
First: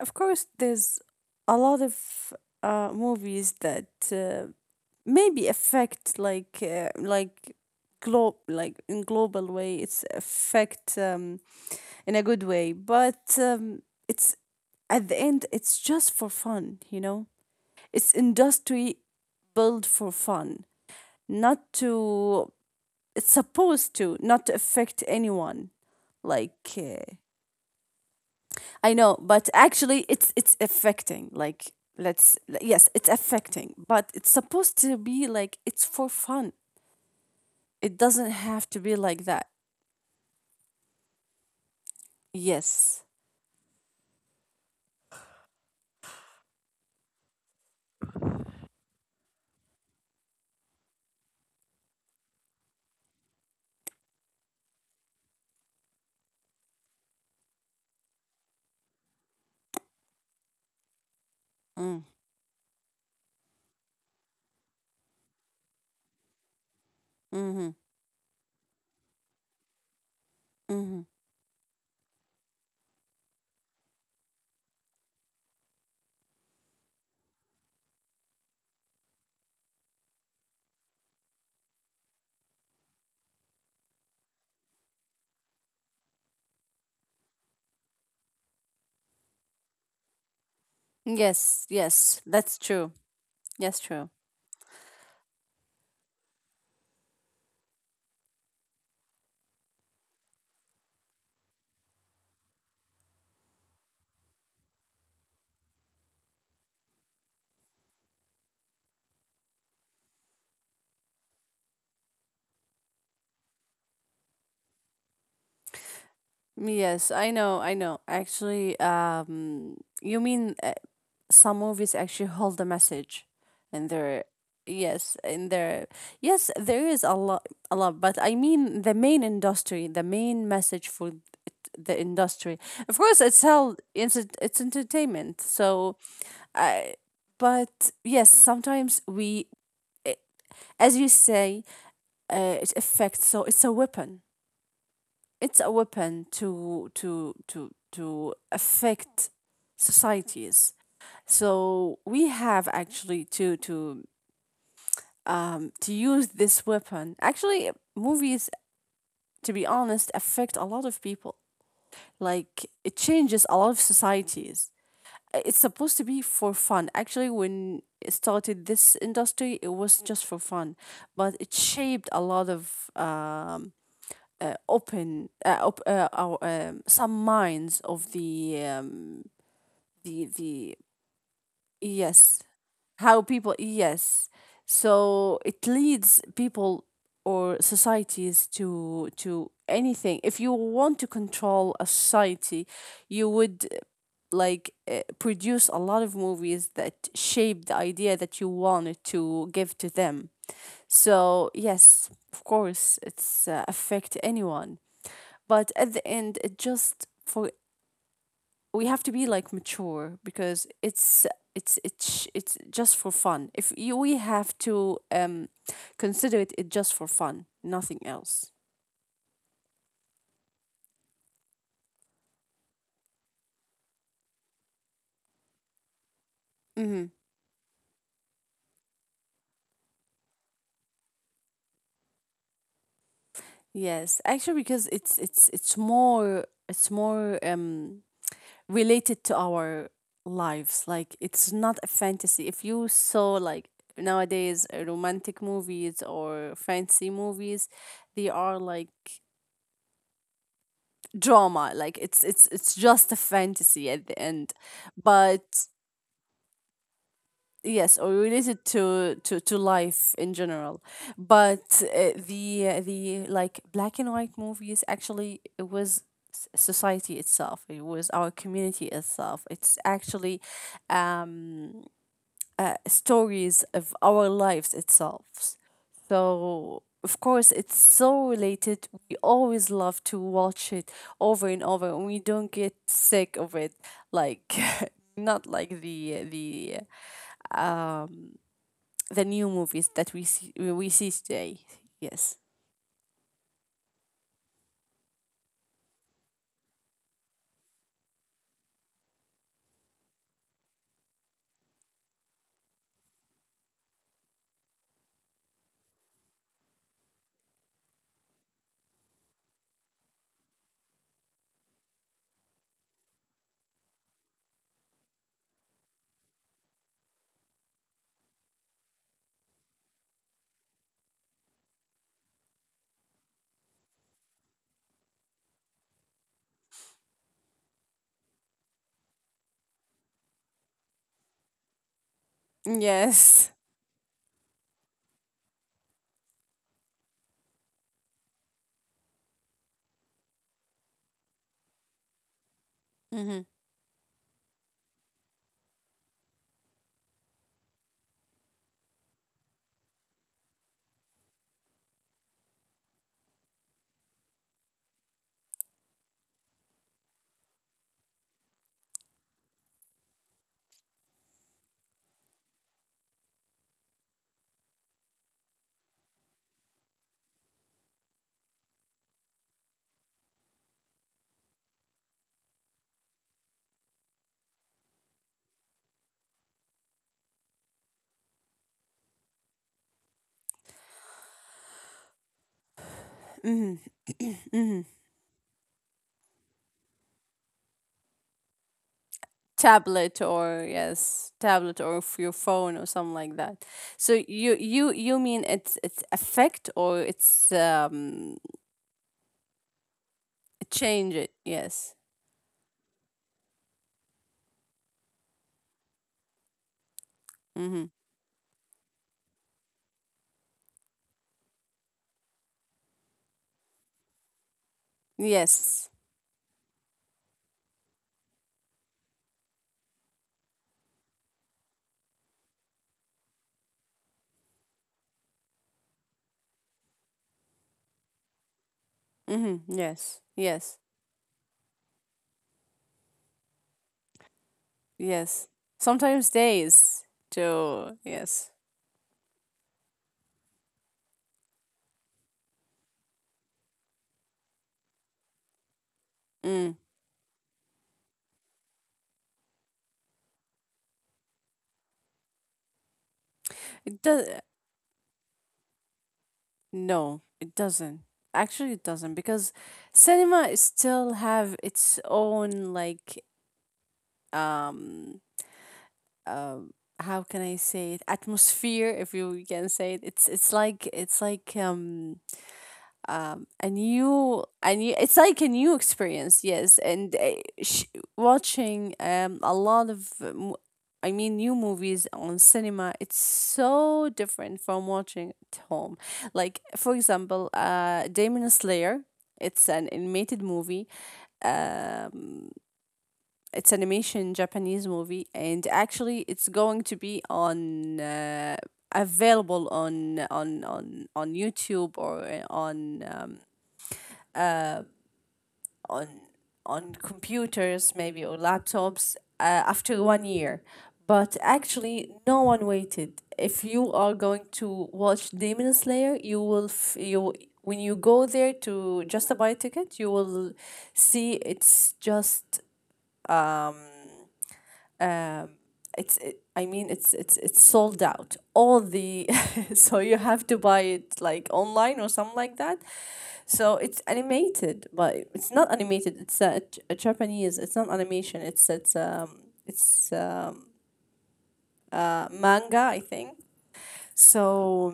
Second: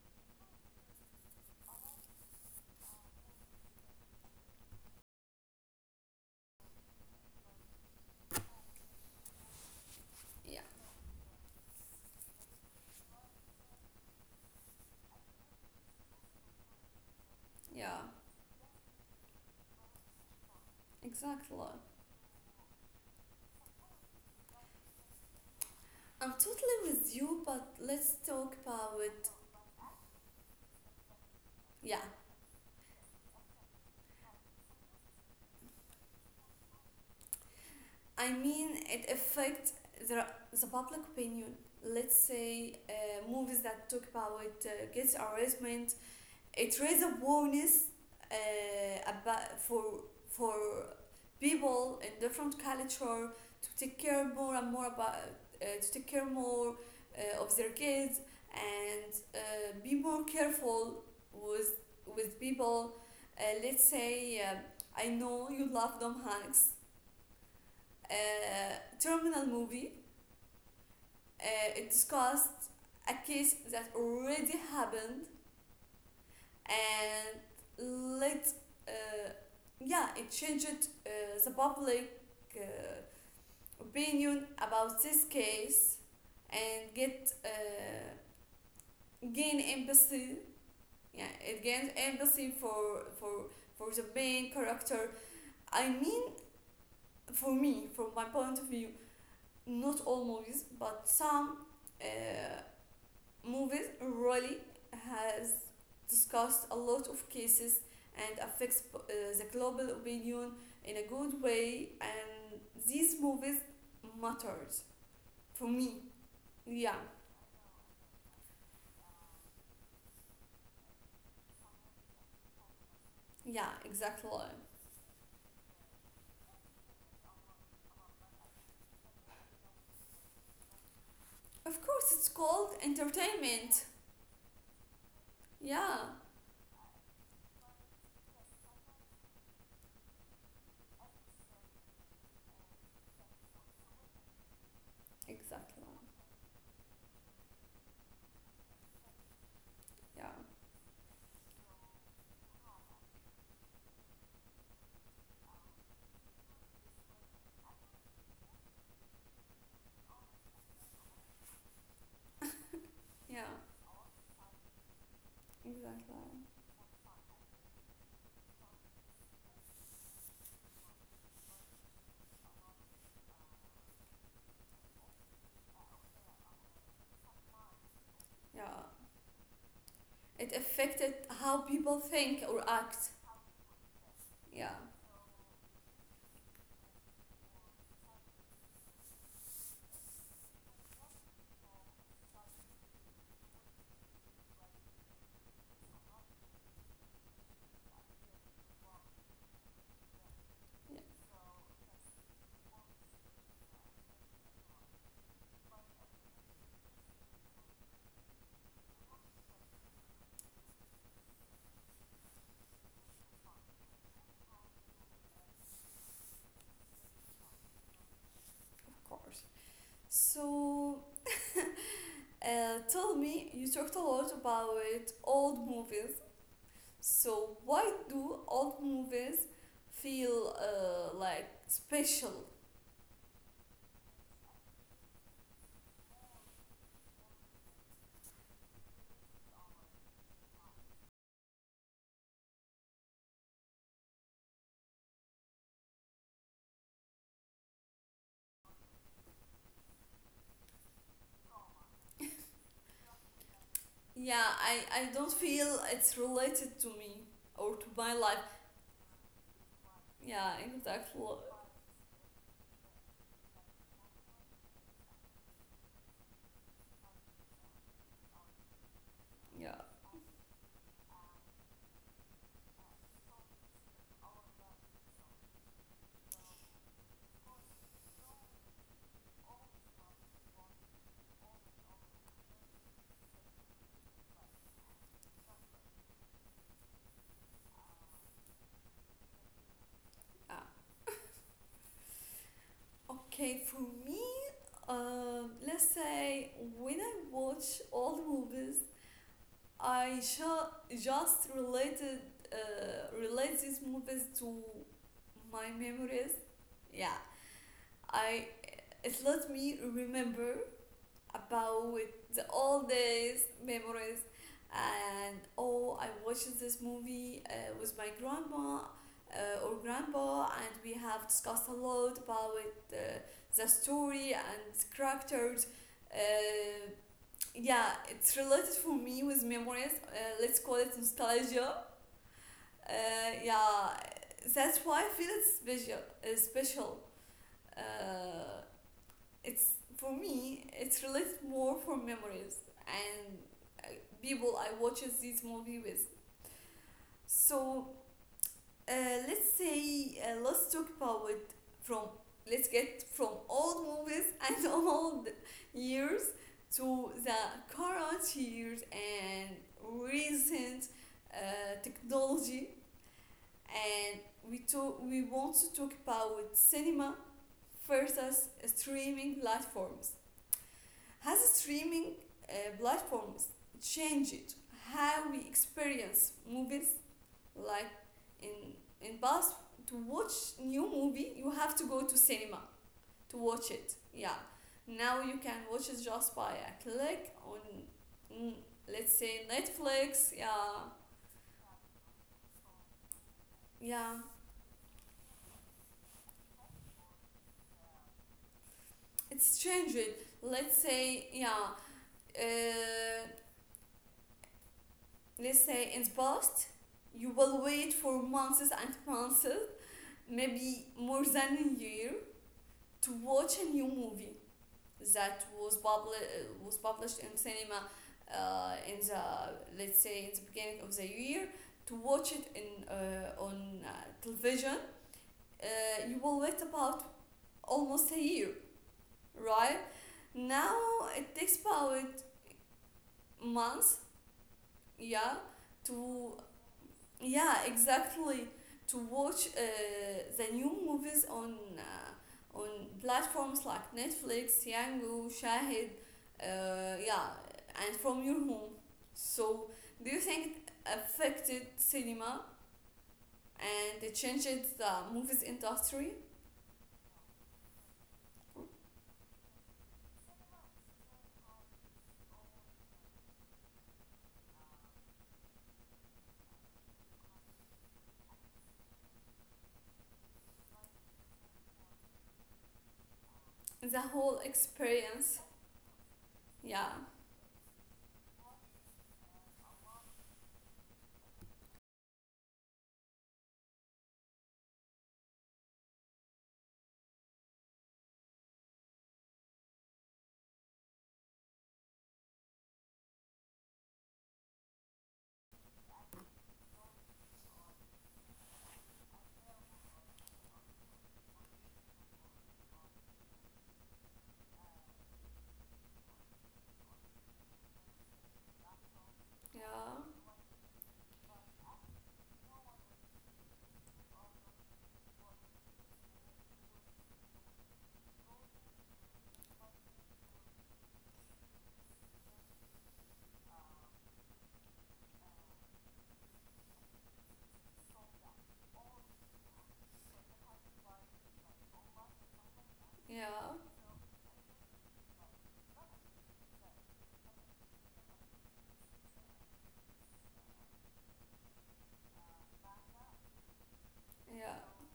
[SPEAKER 2] of course, there's a lot of movies that maybe affect like globe, like in global way. It's
[SPEAKER 1] Yeah,
[SPEAKER 2] affect in a good way, but it's at the end. It's just for fun,
[SPEAKER 1] yeah.
[SPEAKER 2] It's industry built for fun,
[SPEAKER 1] Exactly.
[SPEAKER 2] not to, it's supposed to not affect anyone.
[SPEAKER 1] I'm totally
[SPEAKER 2] Like,
[SPEAKER 1] with
[SPEAKER 2] uh,
[SPEAKER 1] you, but let's talk about.
[SPEAKER 2] I know, but actually it's affecting, like.
[SPEAKER 1] Yeah.
[SPEAKER 2] Let's, yes, it's affecting, but it's supposed to be like it's for fun. It doesn't
[SPEAKER 1] I
[SPEAKER 2] have to
[SPEAKER 1] mean,
[SPEAKER 2] be like
[SPEAKER 1] it
[SPEAKER 2] that.
[SPEAKER 1] affects the the public opinion. Let's say
[SPEAKER 2] Yes.
[SPEAKER 1] movies that talk about gets harassment, it raise awareness about, for people in different culture, to take care more and more about, to take care more of their kids, and be more careful with
[SPEAKER 2] Mm.
[SPEAKER 1] with people. Let's say I know you love Tom Hanks.
[SPEAKER 2] Mm-hmm.
[SPEAKER 1] Terminal movie.
[SPEAKER 2] Mm-hmm.
[SPEAKER 1] It discussed a case that already happened and let, uh, yeah, it changed the public uh, opinion about this case, and get gain empathy. Yeah, it
[SPEAKER 2] Yes,
[SPEAKER 1] gained
[SPEAKER 2] yes,
[SPEAKER 1] empathy
[SPEAKER 2] that's true.
[SPEAKER 1] for, for
[SPEAKER 2] Yes,
[SPEAKER 1] for the
[SPEAKER 2] true.
[SPEAKER 1] main character. I mean, for me, from my point of view, not all movies, but some uh, movies really has discussed a lot of cases, and affects the global opinion in a good way, and these movies matters for me. Yeah,
[SPEAKER 2] Yes, I know, I know. Actually, you mean some movies actually hold a message.
[SPEAKER 1] yeah,
[SPEAKER 2] And there,
[SPEAKER 1] exactly.
[SPEAKER 2] yes, in there, yes, there is a lot, a lot, but I mean the main industry, the main message for th-
[SPEAKER 1] Of
[SPEAKER 2] the
[SPEAKER 1] course, it's
[SPEAKER 2] industry,
[SPEAKER 1] called
[SPEAKER 2] of course it's held,
[SPEAKER 1] entertainment.
[SPEAKER 2] it's entertainment, so
[SPEAKER 1] Yeah,
[SPEAKER 2] I, but yes, sometimes we, i- as you say, it affects, so it's a weapon. It's a
[SPEAKER 1] exactly.
[SPEAKER 2] weapon to affect
[SPEAKER 1] Yeah,
[SPEAKER 2] societies. So we have actually to to use this weapon. Actually, movies, to be honest, affect a lot of people. Like it
[SPEAKER 1] yeah,
[SPEAKER 2] changes a lot of societies. It's supposed to be
[SPEAKER 1] exactly.
[SPEAKER 2] for fun. Actually, when it started this industry, it was just for fun, but it shaped a lot of open our, some minds of the
[SPEAKER 1] Yeah,
[SPEAKER 2] um the
[SPEAKER 1] it
[SPEAKER 2] the
[SPEAKER 1] affected how people
[SPEAKER 2] Yes.
[SPEAKER 1] think or act.
[SPEAKER 2] How people, yes.
[SPEAKER 1] Yeah,
[SPEAKER 2] So it leads people or societies to anything. If you want to control a society, you would like produce a lot of movies that shape the idea that you wanted to give to them.
[SPEAKER 1] yeah,
[SPEAKER 2] So yes, of course, it's affect anyone, but at the end, it just for, we have to be like mature because it's just for fun. If you, we have to consider it, it just for fun, nothing else.
[SPEAKER 1] of course. So tell me, you talked a lot about old movies.
[SPEAKER 2] Mm-hmm.
[SPEAKER 1] So why do old movies feel like special?
[SPEAKER 2] Yes, actually, because it's more, it's more related to our lives. Like it's not a fantasy. If you saw like nowadays romantic movies or fancy movies, they are like drama, like it's just a fantasy at the
[SPEAKER 1] Yeah,
[SPEAKER 2] end.
[SPEAKER 1] I don't
[SPEAKER 2] But
[SPEAKER 1] feel it's related to me or to
[SPEAKER 2] yes, or
[SPEAKER 1] my life.
[SPEAKER 2] related to life in
[SPEAKER 1] Yeah,
[SPEAKER 2] general.
[SPEAKER 1] exactly.
[SPEAKER 2] But the like black and white movies actually it was society itself, it was our community itself,
[SPEAKER 1] Yeah.
[SPEAKER 2] it's actually um stories of our lives itself. So, of course, it's so related. We always love to watch it over and over, and we don't get sick of it. Like, not like um the new movies that we see
[SPEAKER 1] Ah,
[SPEAKER 2] we see today. Yes.
[SPEAKER 1] okay, for me, let's say when I watch old movies, just relate these movies to my memories. Yeah, I, it let me remember about the old days memories, and oh, I watched this movie with my grandma or grandpa, and we have discussed a lot about uh, the story and characters. Uh, yeah, it's related for me with memories. Let's call it nostalgia.
[SPEAKER 2] Yes.
[SPEAKER 1] Yeah, that's why I feel it's special. Special. Uh, it's for me. It's related more for memories and
[SPEAKER 2] Mm-hmm.
[SPEAKER 1] uh, people I watches these movie with. So Uh, let's say let's talk about it from, let's get from old movies and old years to the current years, and recent technology, and we want to talk about cinema versus streaming platforms. Has streaming uh, platforms changed how we experience movies? Like, in past, to watch new movie you have to go to cinema to watch it. Yeah.
[SPEAKER 2] Mm-hmm.
[SPEAKER 1] Now you can watch it just by a click on, mm, let's say,
[SPEAKER 2] Tablet
[SPEAKER 1] Netflix.
[SPEAKER 2] or,
[SPEAKER 1] Yeah,
[SPEAKER 2] yes, tablet or your phone or something like that.
[SPEAKER 1] yeah.
[SPEAKER 2] So you mean it's affect, or it's
[SPEAKER 1] It's changed, let's
[SPEAKER 2] change
[SPEAKER 1] say.
[SPEAKER 2] it,
[SPEAKER 1] Yeah,
[SPEAKER 2] yes.
[SPEAKER 1] uh, let's say in past, you will
[SPEAKER 2] Mm-hmm.
[SPEAKER 1] wait for months and months, maybe more than a year, to watch a new movie that
[SPEAKER 2] Yes.
[SPEAKER 1] was was published in cinema in the, let's say in the beginning of the year, to watch it in, on television. Uh, you will wait about almost a year.
[SPEAKER 2] Mm-hmm.
[SPEAKER 1] Right,
[SPEAKER 2] Yes.
[SPEAKER 1] now
[SPEAKER 2] Yes.
[SPEAKER 1] it takes about months. Yeah.
[SPEAKER 2] Yes, sometimes
[SPEAKER 1] To,
[SPEAKER 2] days
[SPEAKER 1] yeah,
[SPEAKER 2] too.
[SPEAKER 1] exactly.
[SPEAKER 2] Yes.
[SPEAKER 1] To watch the new movies on, on platforms like Netflix, Yango, Shahid,
[SPEAKER 2] Mm.
[SPEAKER 1] yeah, and from your home. So, do you think it affected cinema
[SPEAKER 2] It
[SPEAKER 1] and it
[SPEAKER 2] does.
[SPEAKER 1] changed the movies industry,
[SPEAKER 2] No, it doesn't. Actually it doesn't, because cinema is still have its own like um um how can I say it, atmosphere, if you can say it. It's like, it's like a
[SPEAKER 1] the whole
[SPEAKER 2] new, it's
[SPEAKER 1] experience?
[SPEAKER 2] like a new experience, yes.
[SPEAKER 1] Yeah,
[SPEAKER 2] And sh- watching a lot of I mean new movies on cinema, it's so different from watching at home. Like, for example, Demon Slayer, it's an animated movie, it's animation Japanese movie, and actually it's going to be on available on YouTube or on on computers maybe or laptops after
[SPEAKER 1] yeah,
[SPEAKER 2] 1 year. But actually, no one waited. If you are going to watch Demon Slayer, you will you, when you go there to just to buy a ticket, you will see it's just um it's, I mean it's sold out, all the so you have to buy it like online or something like that.
[SPEAKER 1] yeah,
[SPEAKER 2] So it's animated, but it's not animated. It's a Japanese. It's not animation. It's manga, I think.
[SPEAKER 1] yeah,
[SPEAKER 2] So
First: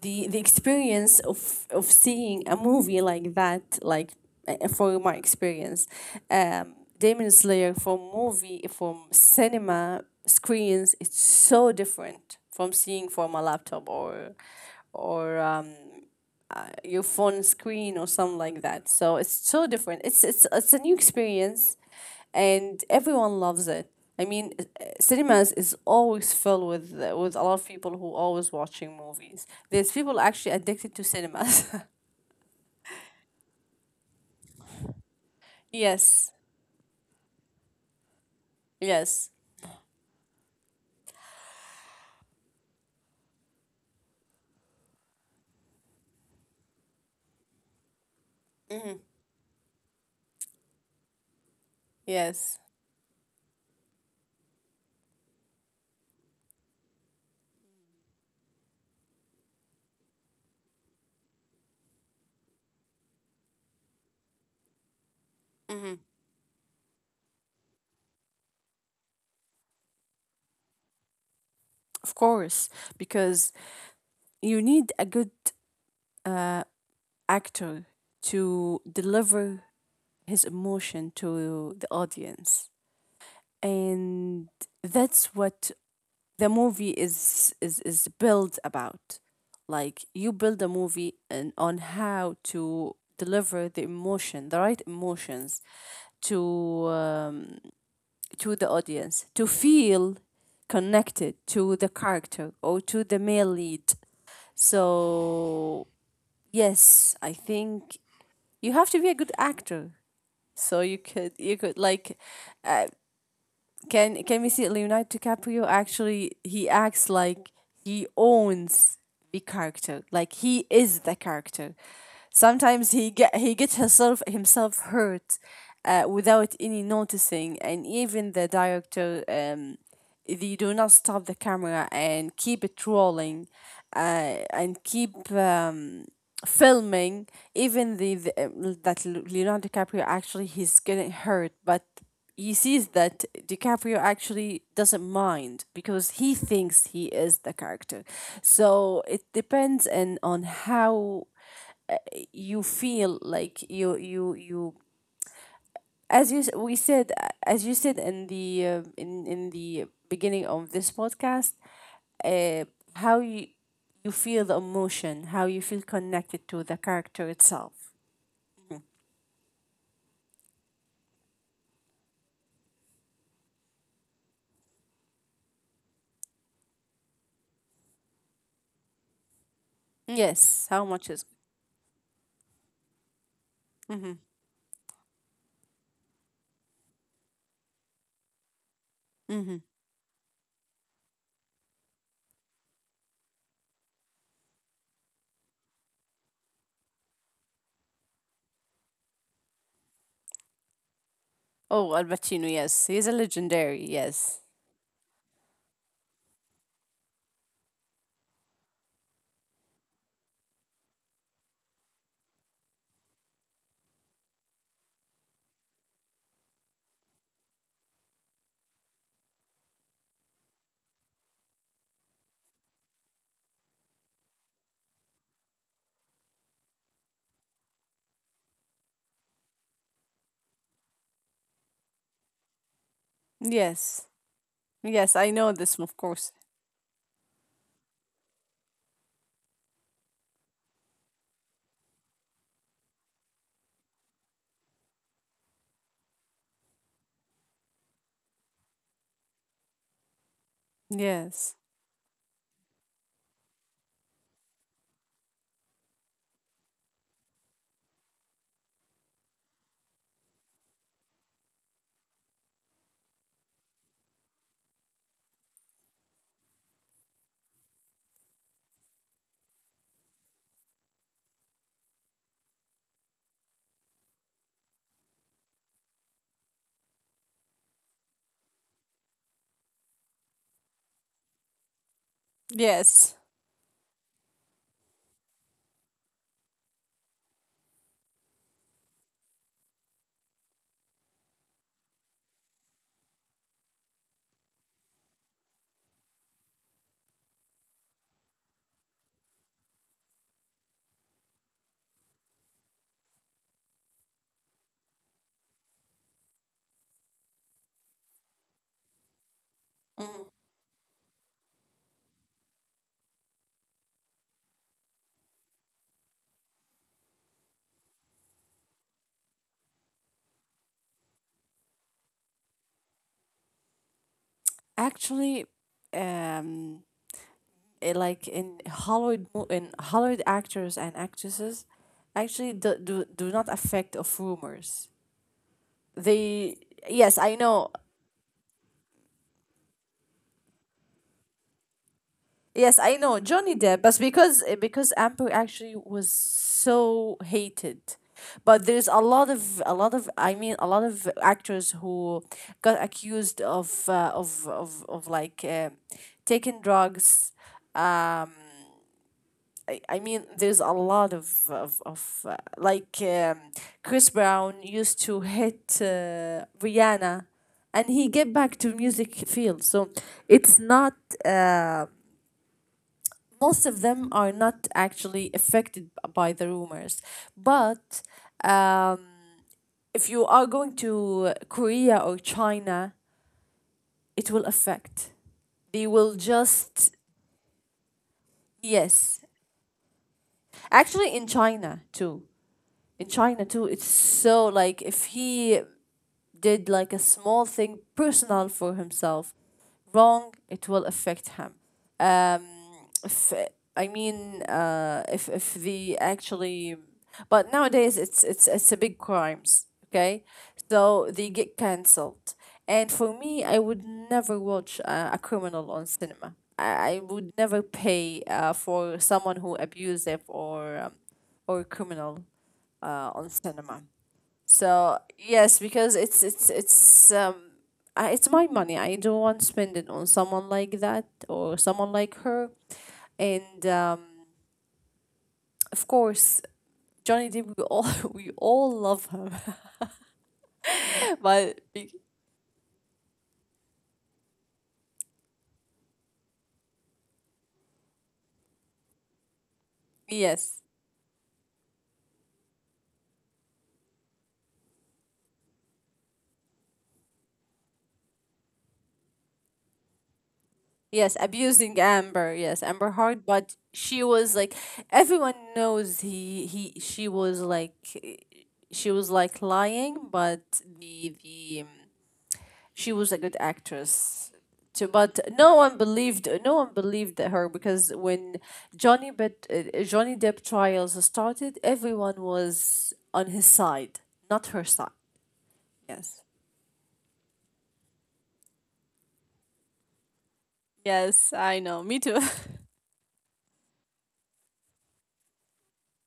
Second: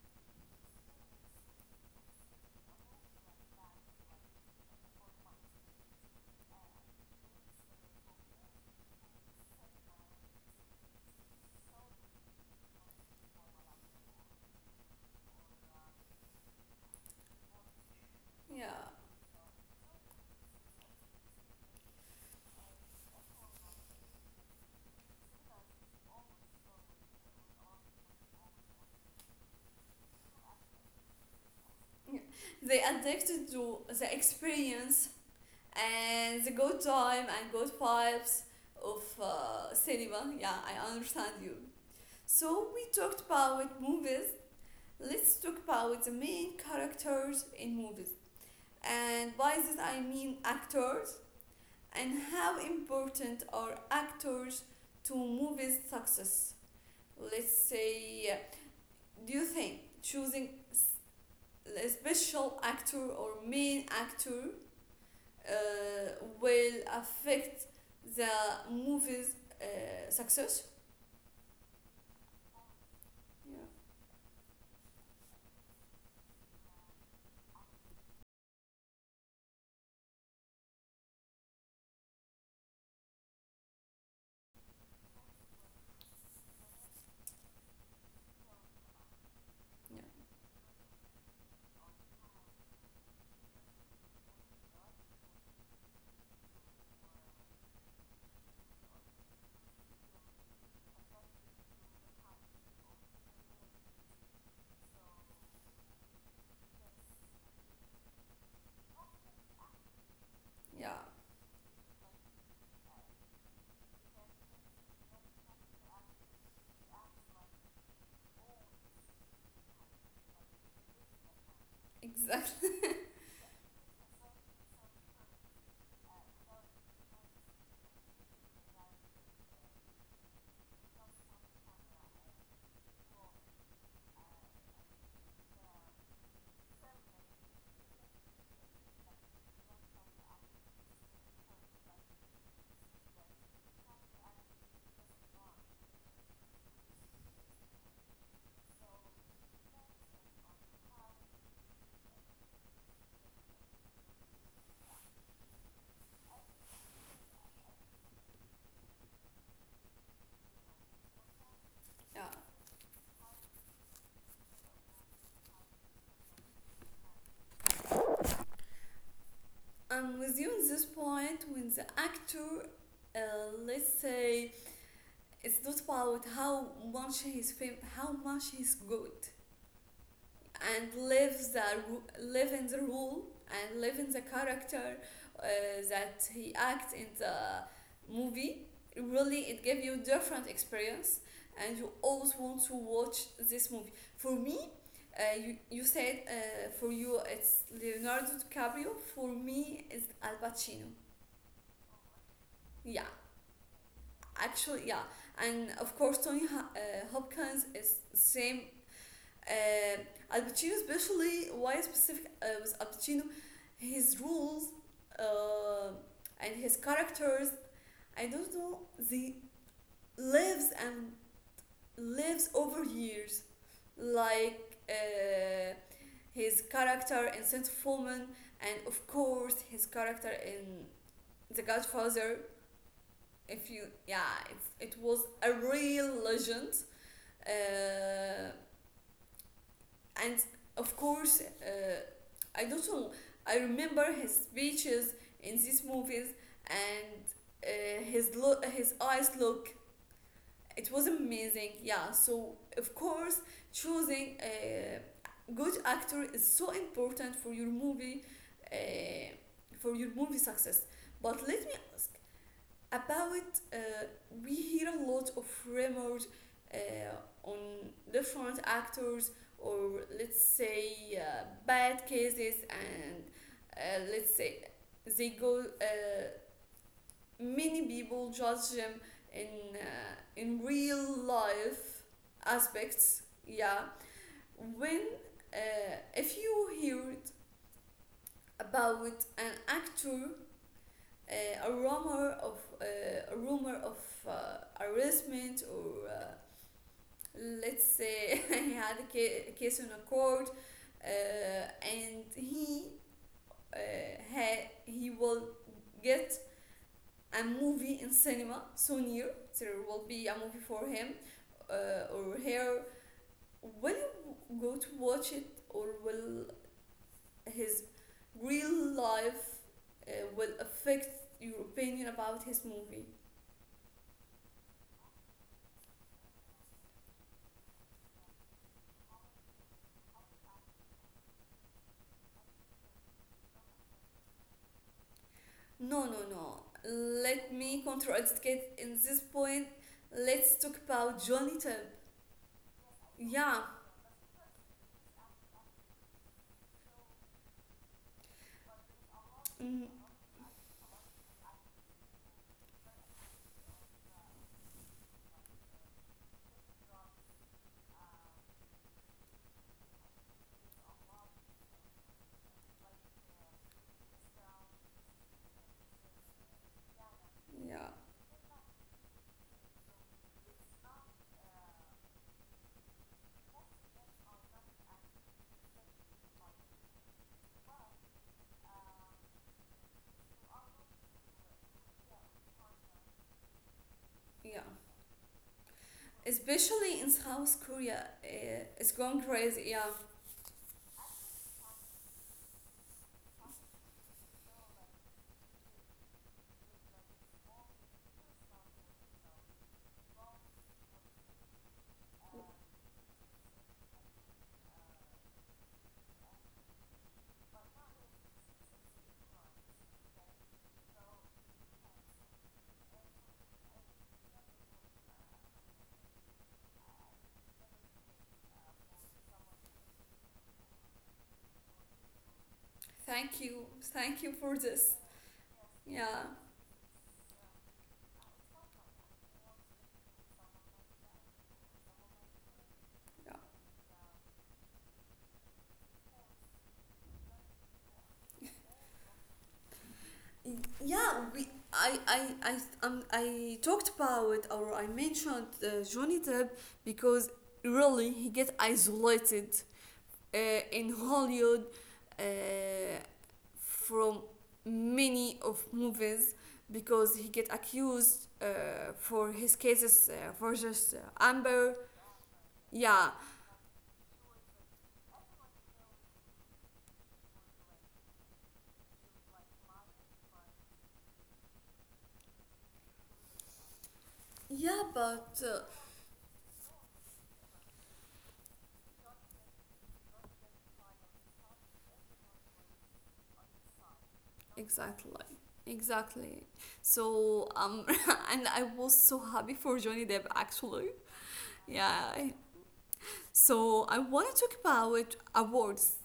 [SPEAKER 2] the experience of seeing a movie like that, like for my experience, Demon Slayer from movie, from cinema screens, it's so different from seeing from a laptop or, or um your phone screen or something
[SPEAKER 1] yeah, yeah.
[SPEAKER 2] like that. So it's so different. It's it's a new experience, and everyone loves it. I mean, cinemas is always filled with a lot of people who always watching movies. There's people actually addicted to cinemas.
[SPEAKER 1] They addicted to the experience
[SPEAKER 2] Yes.
[SPEAKER 1] and the good time and good vibes of
[SPEAKER 2] Yes.
[SPEAKER 1] cinema. Yeah, I understand you. So we talked about movies. Let's talk about the main characters in movies.
[SPEAKER 2] Mm-hmm.
[SPEAKER 1] And by this I mean actors, and
[SPEAKER 2] Yes.
[SPEAKER 1] how important are actors to movies success. Let's say, do you think choosing a special actor or main actor
[SPEAKER 2] Hmm.
[SPEAKER 1] will affect the movie's success.
[SPEAKER 2] Of course, because
[SPEAKER 1] Yeah,
[SPEAKER 2] you need a good uh, actor to deliver his emotion to the audience. And that's what the movie is built about. Like
[SPEAKER 1] yeah,
[SPEAKER 2] you build a movie, and on how to deliver the emotion, the right emotions to, to the audience, to feel connected to the character or to the male lead. So yes, I think you have to be a good actor so you
[SPEAKER 1] yeah,
[SPEAKER 2] could, like, uh, can we see Leonardo DiCaprio? Actually he acts like he owns the character. Like he is the character. Sometimes
[SPEAKER 1] exactly.
[SPEAKER 2] he get, he gets himself hurt without any noticing, and even the director they do not stop the camera and keep it rolling and keep filming, even the that Leonardo DiCaprio actually he's getting hurt, but he sees that DiCaprio actually doesn't mind because he thinks he is the character. So it depends and on how uh, you feel like you as we said, as you said in the beginning of this podcast,
[SPEAKER 1] Yeah,
[SPEAKER 2] uh, how you, you feel the emotion, how you feel connected to the character itself.
[SPEAKER 1] I'm with you on this point. When the actor, uh, let's say, it's not about how much how much he's good,
[SPEAKER 2] Yes, how
[SPEAKER 1] and
[SPEAKER 2] much is.
[SPEAKER 1] lives the, live in the rule, and live
[SPEAKER 2] Mm-hmm,
[SPEAKER 1] in the character uh, that he acts in the movie, really
[SPEAKER 2] mm-hmm.
[SPEAKER 1] it gave you different experience, and you always want to watch this movie. For me, you said, for you it's Leonardo DiCaprio, for me it's Al Pacino.
[SPEAKER 2] Oh, Al Pacino, yes, he's
[SPEAKER 1] Yeah,
[SPEAKER 2] a legendary, yes.
[SPEAKER 1] actually, yeah. And of course Tony Hopkins is same. Uh, Al Pacino, especially why specific with Al Pacino, his rules uh, and his characters. I don't know. They lives and lives over years, like his character in Saint Foreman, and of course his character in The Godfather. If you,
[SPEAKER 2] Yes.
[SPEAKER 1] yeah, it
[SPEAKER 2] Yes,
[SPEAKER 1] was
[SPEAKER 2] I know
[SPEAKER 1] a
[SPEAKER 2] this, of
[SPEAKER 1] real
[SPEAKER 2] course.
[SPEAKER 1] legend. Uh, and of course I don't know, I remember his speeches in these movies, and his look, his eyes look, it was
[SPEAKER 2] Yes.
[SPEAKER 1] amazing. Yeah, so of course choosing a good actor is so important for your movie, uh, for your movie success. But let me ask about, we hear a lot of rumors uh, on different actors, or let's say bad cases, and let's say they go, many people judge them in, in real life
[SPEAKER 2] Yes.
[SPEAKER 1] aspects. Yeah. When, if you heard about an actor, a rumor of, a rumor of arrestment, or let's say he had a case in a court, uh, and uh, he will get a movie in cinema so near, there will
[SPEAKER 2] Mhm.
[SPEAKER 1] be a movie for him or her, will you go to watch it, or will his real life will affect your opinion about his movie?
[SPEAKER 2] Actually, um like in Hollywood actors and actresses actually do not affect of rumors.
[SPEAKER 1] No, no,
[SPEAKER 2] They,
[SPEAKER 1] no.
[SPEAKER 2] yes, I
[SPEAKER 1] Let
[SPEAKER 2] know.
[SPEAKER 1] me contradict Kate in this point. Let's talk about Johnny Depp.
[SPEAKER 2] Yes, I know Johnny
[SPEAKER 1] Yeah,
[SPEAKER 2] Depp, but because because Amber actually was so hated. But there's a lot of,
[SPEAKER 1] mm,
[SPEAKER 2] I mean a lot of actors who got accused of like taking drugs, um, I mean, there's a lot of like Chris Brown used to hit Rihanna, and
[SPEAKER 1] yeah,
[SPEAKER 2] he get back to music field. So it's not. Uh, Most of them are not actually affected by the rumors, but um, if you are going to Korea or China, it will
[SPEAKER 1] yeah.
[SPEAKER 2] affect. They will just,
[SPEAKER 1] Especially in South Korea, it's
[SPEAKER 2] yes.
[SPEAKER 1] going crazy. Yeah.
[SPEAKER 2] Actually, in China too, in China too, it's so like if he did like a small thing personal for himself wrong, it will affect him. Um, if, I mean, if the, actually, but nowadays it's a big crimes. Okay, so they get cancelled. And for me, I would never watch a criminal on cinema. I would never pay for someone who abusive or criminal on cinema.
[SPEAKER 1] Thank you for this.
[SPEAKER 2] So yes, because
[SPEAKER 1] Yeah,
[SPEAKER 2] it's it's my money. I don't want to spend it on someone like that or someone like her.
[SPEAKER 1] yeah,
[SPEAKER 2] And of course, Johnny Depp, we all we all love him.
[SPEAKER 1] yeah. We,
[SPEAKER 2] but be-
[SPEAKER 1] I talked about, or I mentioned Johnny Depp, because really he get isolated
[SPEAKER 2] yes.
[SPEAKER 1] in Hollywood uh, from many of movies, because he get accused for his cases for just,
[SPEAKER 2] Yes,
[SPEAKER 1] Amber.
[SPEAKER 2] abusing Amber. Yes, Amber
[SPEAKER 1] Yeah,
[SPEAKER 2] Heard, but she was like, everyone knows he, she was like, she was like lying, but the, she was a good actress
[SPEAKER 1] yeah,
[SPEAKER 2] too, but
[SPEAKER 1] but
[SPEAKER 2] no one believed, her, because when Johnny, but Johnny Depp trials started, everyone was on his side, not her side.
[SPEAKER 1] exactly,
[SPEAKER 2] Yes.
[SPEAKER 1] exactly. So and I was so happy for Johnny Depp actually.
[SPEAKER 2] Yes, I know. Me
[SPEAKER 1] Yeah.
[SPEAKER 2] too.
[SPEAKER 1] So I want to talk about awards.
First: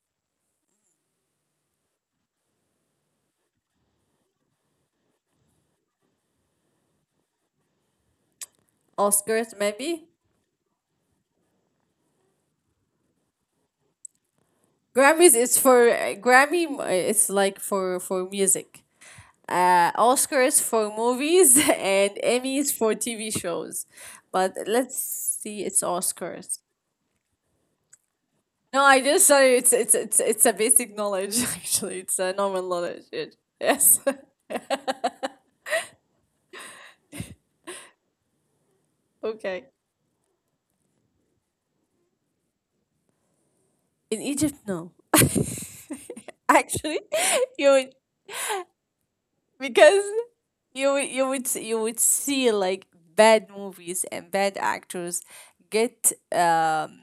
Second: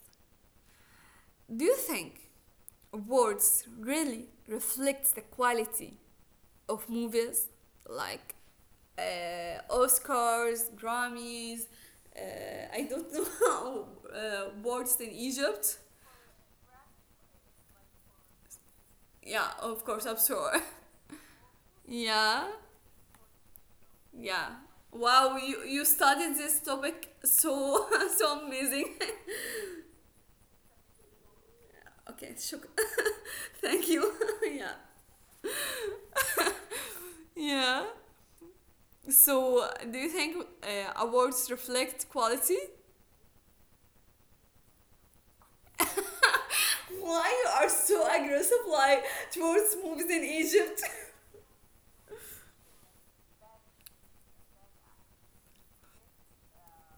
[SPEAKER 1] Do you think awards really reflects the quality of movies, like
[SPEAKER 2] Oscars maybe.
[SPEAKER 1] Oscars, Grammys, I don't know awards in
[SPEAKER 2] Grammys is
[SPEAKER 1] Egypt.
[SPEAKER 2] for Grammy. It's like for music.
[SPEAKER 1] Yeah, of course, I'm sure.
[SPEAKER 2] Oscars for movies, and
[SPEAKER 1] Yeah,
[SPEAKER 2] Emmys for TV shows.
[SPEAKER 1] yeah.
[SPEAKER 2] But let's
[SPEAKER 1] Wow,
[SPEAKER 2] see,
[SPEAKER 1] you,
[SPEAKER 2] it's
[SPEAKER 1] you studied
[SPEAKER 2] Oscars.
[SPEAKER 1] this topic, so so
[SPEAKER 2] No,
[SPEAKER 1] amazing.
[SPEAKER 2] I just sorry. It's a basic knowledge actually. It's a
[SPEAKER 1] Okay,
[SPEAKER 2] normal knowledge. It-
[SPEAKER 1] thank
[SPEAKER 2] yes.
[SPEAKER 1] you. Yeah. Yeah.
[SPEAKER 2] Okay.
[SPEAKER 1] So, do you think awards reflect quality?
[SPEAKER 2] In Egypt, no. actually,
[SPEAKER 1] Why you
[SPEAKER 2] You
[SPEAKER 1] are
[SPEAKER 2] would
[SPEAKER 1] so aggressive like towards
[SPEAKER 2] because
[SPEAKER 1] movies in Egypt?
[SPEAKER 2] you would see like bad movies and bad actors get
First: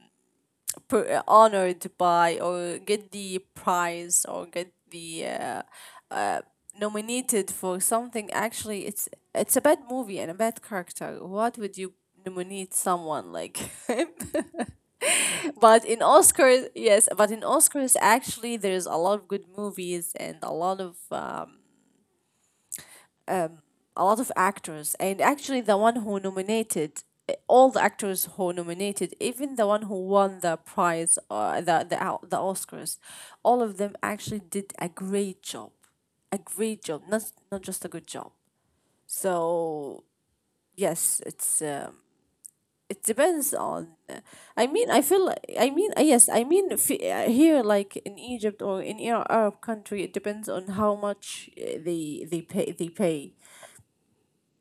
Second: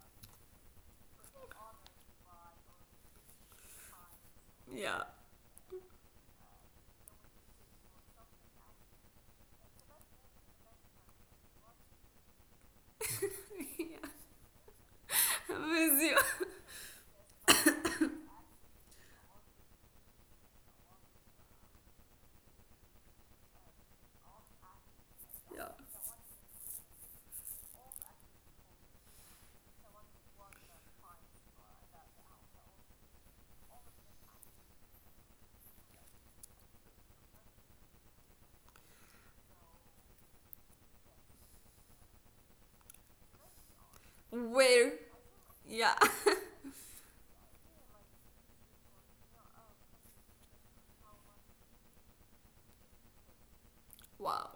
[SPEAKER 2] honored by, or get the prize, or get
[SPEAKER 1] Yeah.
[SPEAKER 2] the uh, nominated for something. Actually it's a bad movie and a bad character. What would you nominate someone like?
[SPEAKER 1] Yeah.
[SPEAKER 2] But in
[SPEAKER 1] Benziyor.
[SPEAKER 2] Oscars, yes, but in Oscars actually there's a lot of good movies and a lot of actors. And actually
[SPEAKER 1] Ya.
[SPEAKER 2] the one who nominated, all the actors who nominated, even the one who won the prize, the Oscars, all of them actually did a great job, not not just a good job. So yes, it depends on
[SPEAKER 1] Where?
[SPEAKER 2] I mean,
[SPEAKER 1] Yeah?
[SPEAKER 2] yes, I mean, if, here like in Egypt or in Arab country, it depends on how much they pay.
[SPEAKER 1] Wow.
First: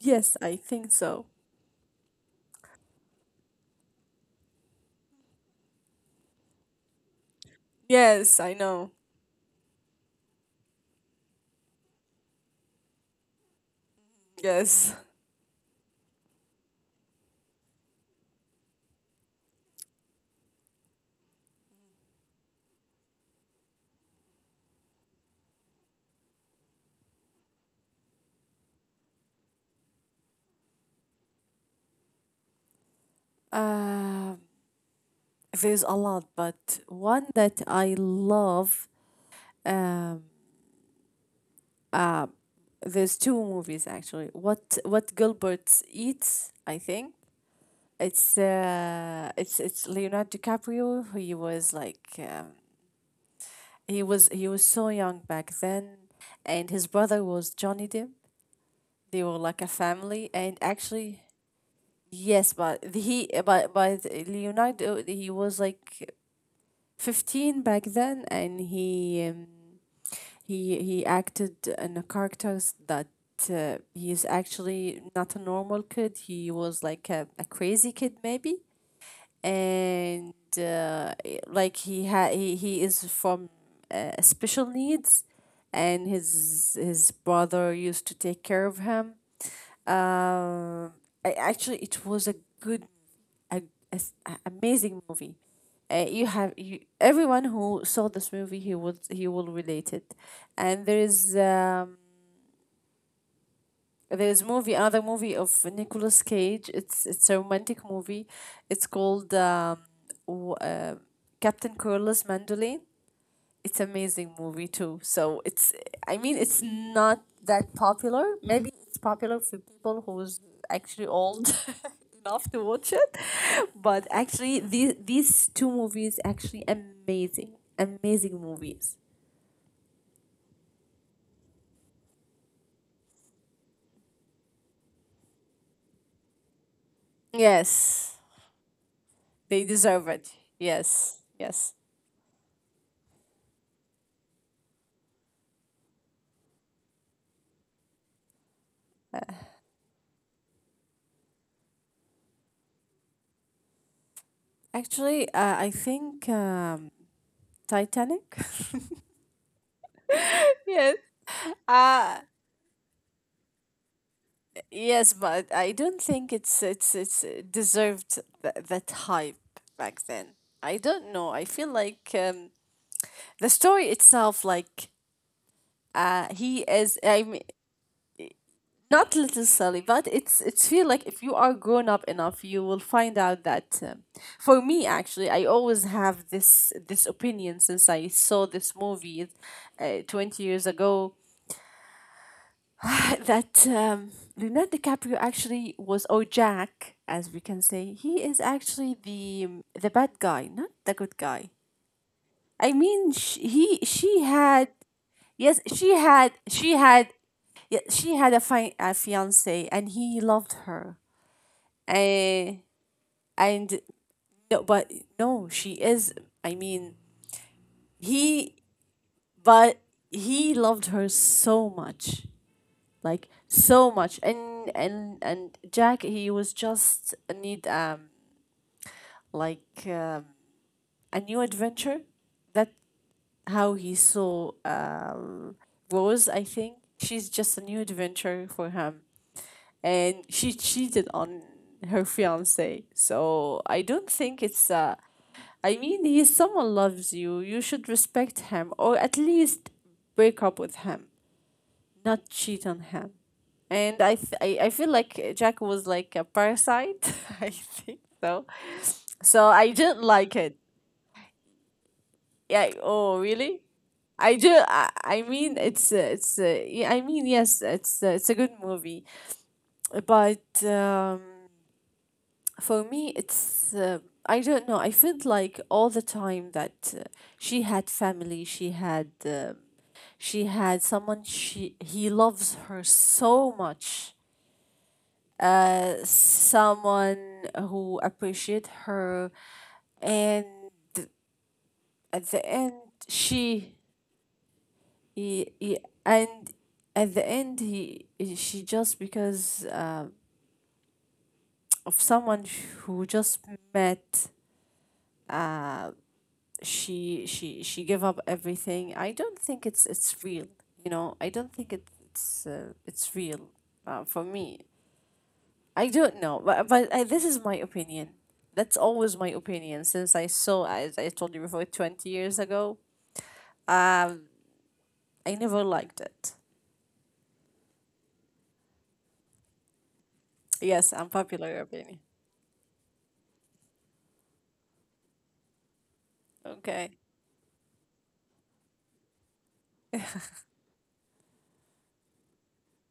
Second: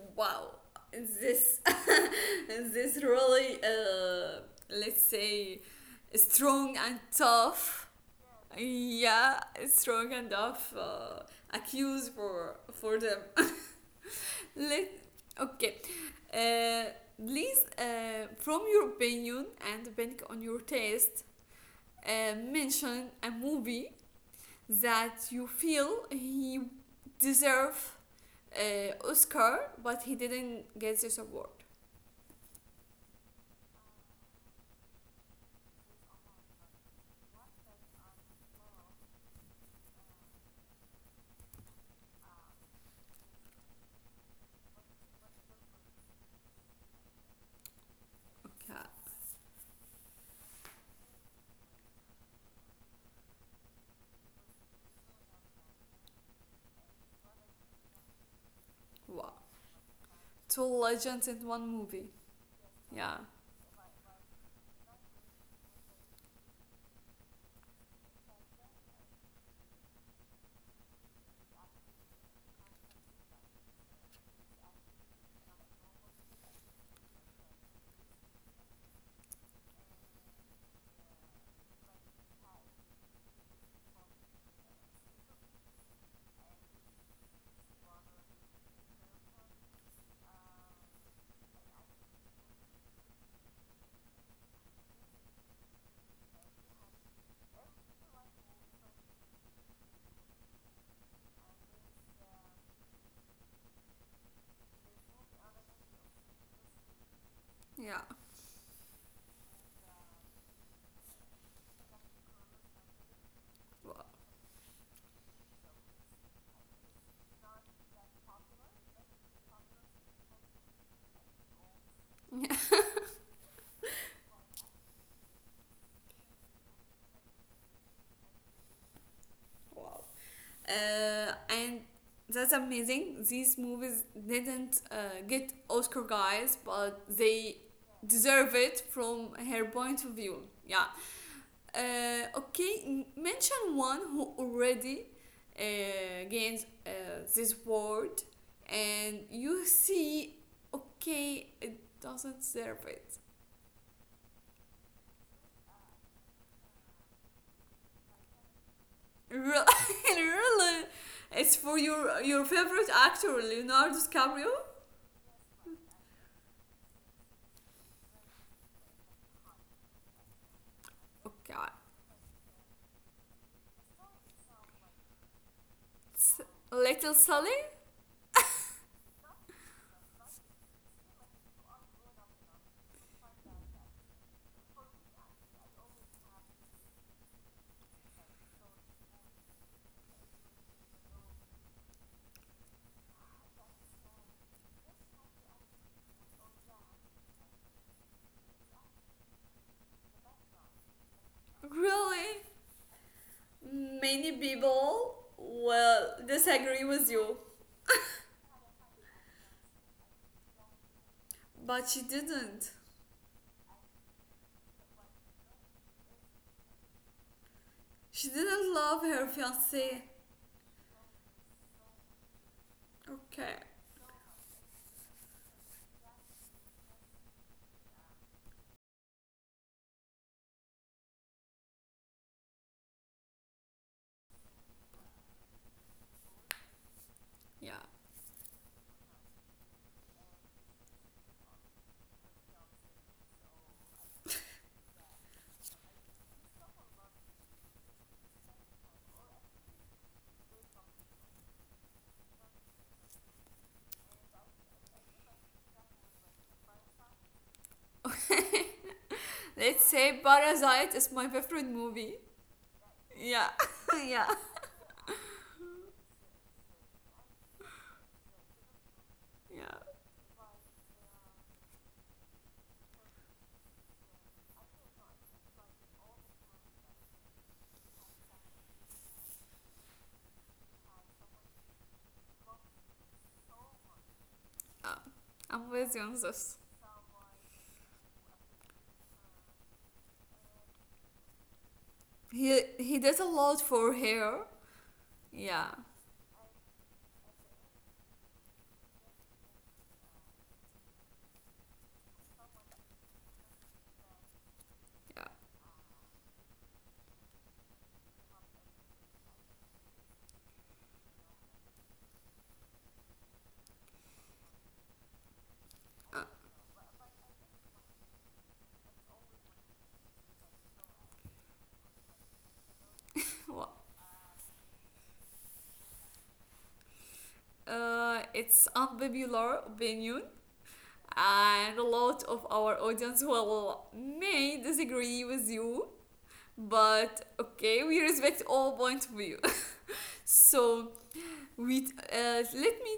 [SPEAKER 2] Yes,
[SPEAKER 1] Wow.
[SPEAKER 2] I think so.
[SPEAKER 1] This this really, let's say, strong and tough.
[SPEAKER 2] Yes, I know.
[SPEAKER 1] Yeah, strong and tough accuse for them. Let
[SPEAKER 2] Yes.
[SPEAKER 1] Okay. Uh, please, from your opinion and depending on your taste, mention a movie that you feel he deserve Oscar, but he didn't get this award.
[SPEAKER 2] Um, there's a lot, but one that I love. Um, uh, there's two movies actually. What Gilbert Eats, I think
[SPEAKER 1] Okay.
[SPEAKER 2] it's Leonardo DiCaprio. Who He was like, he was so young back then, and his brother was Johnny Depp. They
[SPEAKER 1] Wow,
[SPEAKER 2] were like a family, and
[SPEAKER 1] two legends
[SPEAKER 2] actually.
[SPEAKER 1] in one movie.
[SPEAKER 2] Yes, but the-
[SPEAKER 1] Yeah,
[SPEAKER 2] he but Leonardo, he was like 15 back then, and he he acted in a characters that he is actually not a normal kid. He was like a crazy kid maybe. And like he is from special needs, and his brother used to take care of him. um I, actually it was a good, a, amazing movie. You have you, everyone who saw this movie, he will relate it. And there is movie another movie of Nicolas Cage. It's a romantic
[SPEAKER 1] yeah,
[SPEAKER 2] movie. It's called w- uh, Captain Corliss Mandolin. It's
[SPEAKER 1] wow,
[SPEAKER 2] amazing movie too, so it's, I mean, it's not that popular. Maybe it's popular for people who's actually old enough
[SPEAKER 1] yeah,
[SPEAKER 2] to watch it. But actually these two movies actually amazing, amazing movies.
[SPEAKER 1] wow. And that's amazing. These movies didn't get Oscar, guys, but they
[SPEAKER 2] Yes,
[SPEAKER 1] deserve it from
[SPEAKER 2] they
[SPEAKER 1] her point
[SPEAKER 2] deserve
[SPEAKER 1] of
[SPEAKER 2] it.
[SPEAKER 1] view. Yeah.
[SPEAKER 2] Yes, yes.
[SPEAKER 1] Okay, mention one who already gains, this word, and you see, okay, it doesn't serve it.
[SPEAKER 2] Actually, I think, Titanic.
[SPEAKER 1] Really, really,
[SPEAKER 2] Yes.
[SPEAKER 1] it's for your
[SPEAKER 2] Uh
[SPEAKER 1] your favorite actor, Leonardo DiCaprio.
[SPEAKER 2] yes, but I don't think it's deserved that hype back then. I don't know. I
[SPEAKER 1] Okay,
[SPEAKER 2] feel like, the story itself, like,
[SPEAKER 1] it's
[SPEAKER 2] he is.
[SPEAKER 1] Little
[SPEAKER 2] I mean,
[SPEAKER 1] Sally.
[SPEAKER 2] not little Sally, but it's feel like if you are grown up enough you will find out that, for me actually I always have this opinion since I saw this movie 20 years ago. That, Leonardo DiCaprio actually was, or Jack as we can say, he is actually the, the bad guy, not the good guy.
[SPEAKER 1] Really,
[SPEAKER 2] I mean, sh- he she
[SPEAKER 1] many
[SPEAKER 2] had,
[SPEAKER 1] people
[SPEAKER 2] yes,
[SPEAKER 1] will
[SPEAKER 2] she
[SPEAKER 1] disagree with
[SPEAKER 2] had,
[SPEAKER 1] you,
[SPEAKER 2] yeah, she had a, a fiance, and he loved her.
[SPEAKER 1] but she
[SPEAKER 2] Eh,
[SPEAKER 1] didn't.
[SPEAKER 2] and no, but no, she is. I mean,
[SPEAKER 1] She
[SPEAKER 2] he,
[SPEAKER 1] didn't love her
[SPEAKER 2] but
[SPEAKER 1] fiance.
[SPEAKER 2] he loved her so much, like
[SPEAKER 1] Okay,
[SPEAKER 2] so much, and Jack, he was just need like, a new adventure. That how he saw, Rose. I think she's just a
[SPEAKER 1] yeah.
[SPEAKER 2] new adventure for him, and she cheated on her fiance. So I don't think it's I mean, he's someone loves you, you should respect him, or at least break up with him, not cheat on him. And I feel like Jack was like a parasite. I think so. So I
[SPEAKER 1] Let's
[SPEAKER 2] didn't
[SPEAKER 1] say
[SPEAKER 2] like it.
[SPEAKER 1] Parasite is my favorite movie.
[SPEAKER 2] Yeah. Oh,
[SPEAKER 1] Yeah,
[SPEAKER 2] really?
[SPEAKER 1] yeah,
[SPEAKER 2] I do. I mean, it's it's. Yeah, I mean, yes, it's a good movie,
[SPEAKER 1] yeah.
[SPEAKER 2] but, for me, it's I don't know. I felt like all the time that, she had family, she had, she had someone, she, he loves her so much.
[SPEAKER 1] Uh, I'm with you on this.
[SPEAKER 2] Someone who appreciate her, and at the
[SPEAKER 1] He
[SPEAKER 2] end
[SPEAKER 1] he did a lot
[SPEAKER 2] she
[SPEAKER 1] for her. Yeah,
[SPEAKER 2] he, and at the end he she, just because, of someone who just met,
[SPEAKER 1] yeah.
[SPEAKER 2] uh, she gave up everything. I don't think it's real, you know. I don't think it's, it's real, for me. I
[SPEAKER 1] Uh,
[SPEAKER 2] don't know, but I, this is my opinion. That's always my opinion since I saw, as I told you before, 20 years ago.
[SPEAKER 1] well,
[SPEAKER 2] um I never liked it.
[SPEAKER 1] it's unpopular opinion,
[SPEAKER 2] Yes, unpopular
[SPEAKER 1] and a
[SPEAKER 2] opinion.
[SPEAKER 1] lot of our audience will may disagree with you.
[SPEAKER 2] Okay.
[SPEAKER 1] But okay, we respect all point of view. So we let me,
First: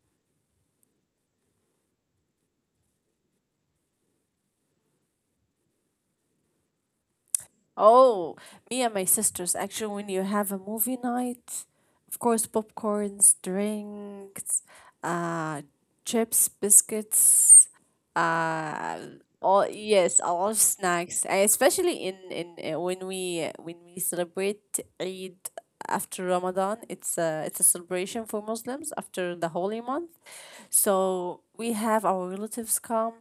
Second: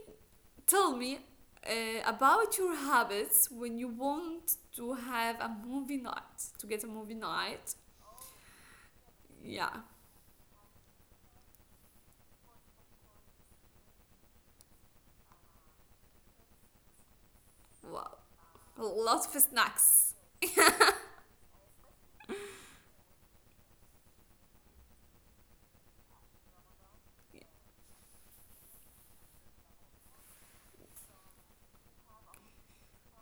[SPEAKER 1] tell me about your habits when you want to have a movie night, to get a movie night.
[SPEAKER 2] Oh, me and my sisters,
[SPEAKER 1] Yeah,
[SPEAKER 2] actually, when you have a movie night, of course, popcorns, drinks, uh, chips, biscuits,
[SPEAKER 1] wow.
[SPEAKER 2] uh,
[SPEAKER 1] Lots of
[SPEAKER 2] all,
[SPEAKER 1] snacks.
[SPEAKER 2] yes, a lot of snacks, especially in when we celebrate Eid after Ramadan. It's a celebration for Muslims after the holy month. So we have our relatives come,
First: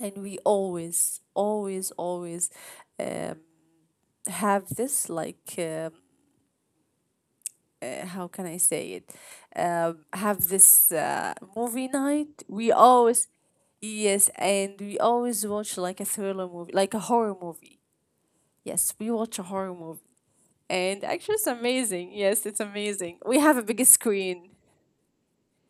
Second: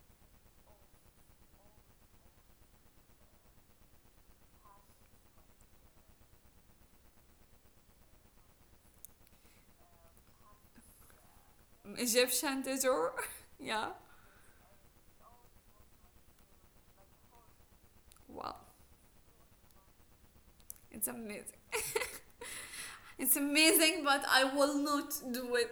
[SPEAKER 2] and we always, always, always have this, like, how can I say it? Have this, movie night.
[SPEAKER 1] Egyptian
[SPEAKER 2] We
[SPEAKER 1] dessert.
[SPEAKER 2] always,
[SPEAKER 1] Yeah,
[SPEAKER 2] yes, and we always watch like a thriller movie, like a horror movie.
[SPEAKER 1] wow.
[SPEAKER 2] Yes, we watch a horror movie, and
[SPEAKER 1] It's
[SPEAKER 2] actually, it's
[SPEAKER 1] amazing.
[SPEAKER 2] amazing. Yes, it's amazing.
[SPEAKER 1] It's
[SPEAKER 2] We have a big
[SPEAKER 1] amazing, but I
[SPEAKER 2] screen.
[SPEAKER 1] will not do it.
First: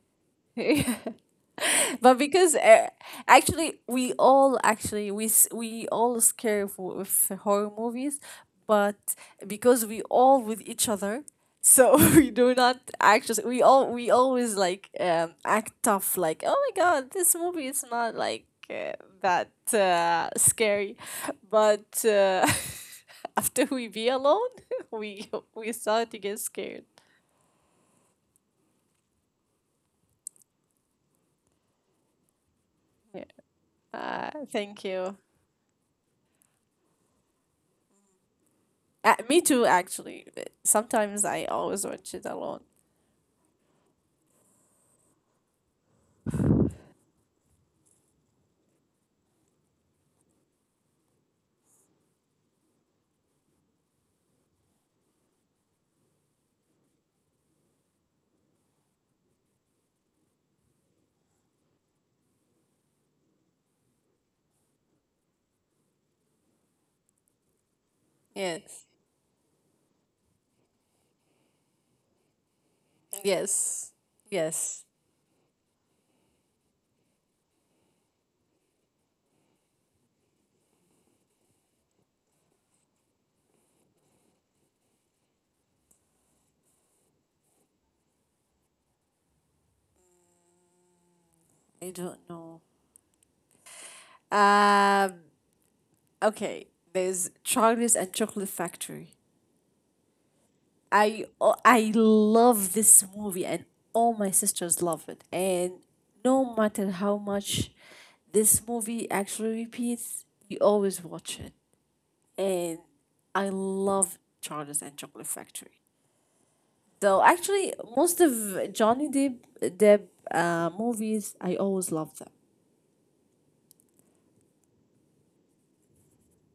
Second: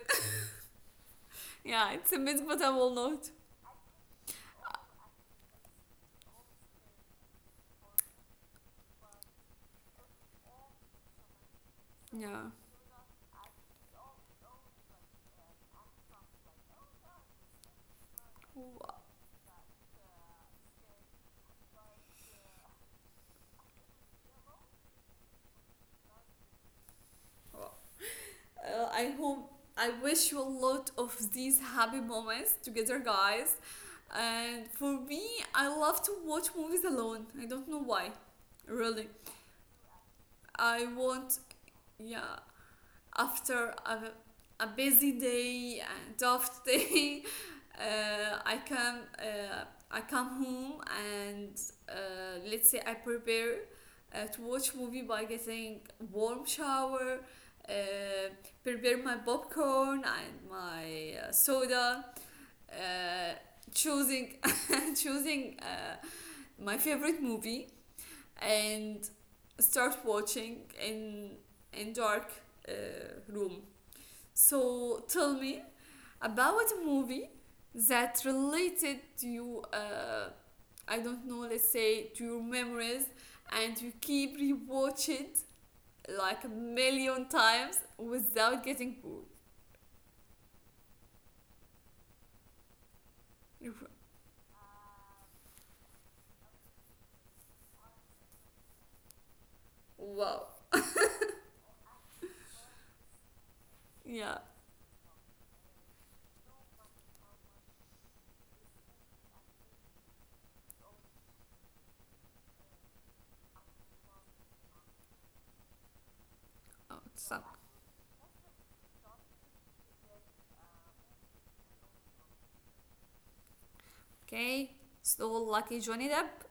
[SPEAKER 1] Yeah, it's
[SPEAKER 2] but
[SPEAKER 1] amazing,
[SPEAKER 2] because
[SPEAKER 1] but I will not.
[SPEAKER 2] Actually, we all scare of horror movies, but because we all with each other, so we
[SPEAKER 1] Yeah.
[SPEAKER 2] do not, actually we always like, act tough, like, oh my god, this movie is not like,
[SPEAKER 1] Wow.
[SPEAKER 2] that, scary, but, after we be alone, we we start to get scared.
[SPEAKER 1] Uh, I hope I wish you a lot of these happy moments together,
[SPEAKER 2] Yeah.
[SPEAKER 1] guys.
[SPEAKER 2] Uh,
[SPEAKER 1] And
[SPEAKER 2] thank
[SPEAKER 1] for
[SPEAKER 2] you.
[SPEAKER 1] me, I love to watch movies alone. I don't know why, really.
[SPEAKER 2] Me too, actually.
[SPEAKER 1] I
[SPEAKER 2] Sometimes
[SPEAKER 1] want,
[SPEAKER 2] I always watch it
[SPEAKER 1] yeah,
[SPEAKER 2] alone.
[SPEAKER 1] after a busy day and tough day, uh, i come uh, I come home, and let's say I prepare to watch movie by getting warm shower, uh, prepare my popcorn and my soda, uh, choosing choosing my favorite movie,
[SPEAKER 2] Yes,
[SPEAKER 1] and start watching in dark uh, room.
[SPEAKER 2] yes, yes.
[SPEAKER 1] So tell me about a movie that related to you. I don't know. Let's say to your memories, and you keep rewatch it like a million times without getting bored.
[SPEAKER 2] I don't know. Um. Okay. There's Charlie's and Chocolate Factory.
[SPEAKER 1] Wow.
[SPEAKER 2] I, oh, I love this movie, and all my
[SPEAKER 1] Yeah.
[SPEAKER 2] sisters love it. And no matter how much this movie actually repeats, we always watch it. And I love Charlie's and Chocolate Factory.
[SPEAKER 1] Oh,
[SPEAKER 2] Though
[SPEAKER 1] so,
[SPEAKER 2] actually, most of Johnny Depp movies, I always love them.
[SPEAKER 1] okay. So lucky Johnny Depp.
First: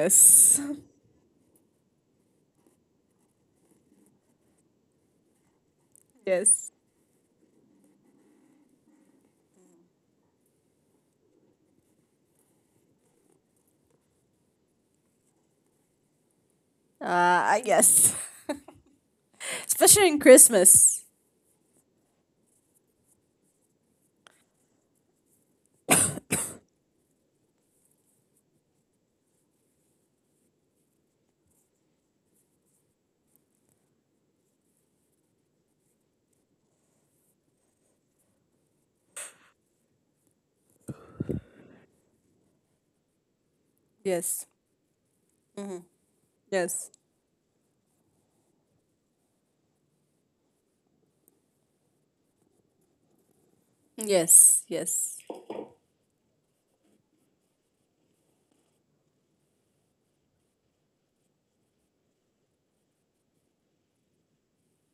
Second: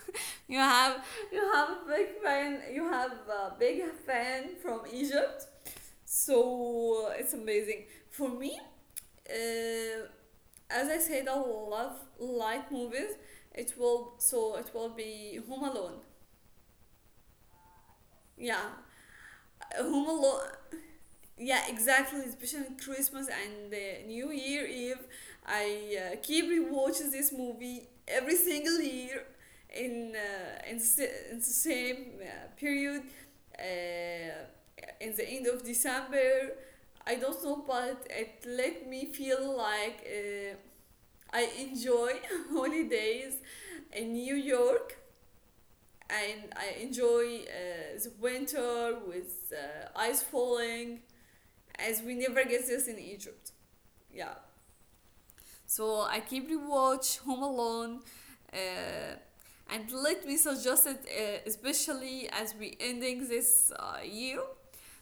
[SPEAKER 1] you have You have a big fan. You have a big fan from Egypt.
[SPEAKER 2] Yes.
[SPEAKER 1] So it's amazing for me. Uh, as I said, I love light movies. It will So it will be Home Alone.
[SPEAKER 2] Uh, I guess.
[SPEAKER 1] Yeah.
[SPEAKER 2] Especially
[SPEAKER 1] Home
[SPEAKER 2] in
[SPEAKER 1] Alone.
[SPEAKER 2] Christmas.
[SPEAKER 1] Yeah, exactly. Especially Christmas and New Year Eve, I keep rewatching this movie every single year in in the same period. Uh, in the end of December, I don't know, but it let me feel like. I enjoy holidays in New
[SPEAKER 2] Yes.
[SPEAKER 1] York,
[SPEAKER 2] Mm-hmm.
[SPEAKER 1] and I
[SPEAKER 2] Yes.
[SPEAKER 1] enjoy the winter with ice falling, as we never get this in Egypt. Yeah.
[SPEAKER 2] Yes, yes.
[SPEAKER 1] So I keep rewatch Home Alone, uh, and let me suggest it, especially as we ending this year.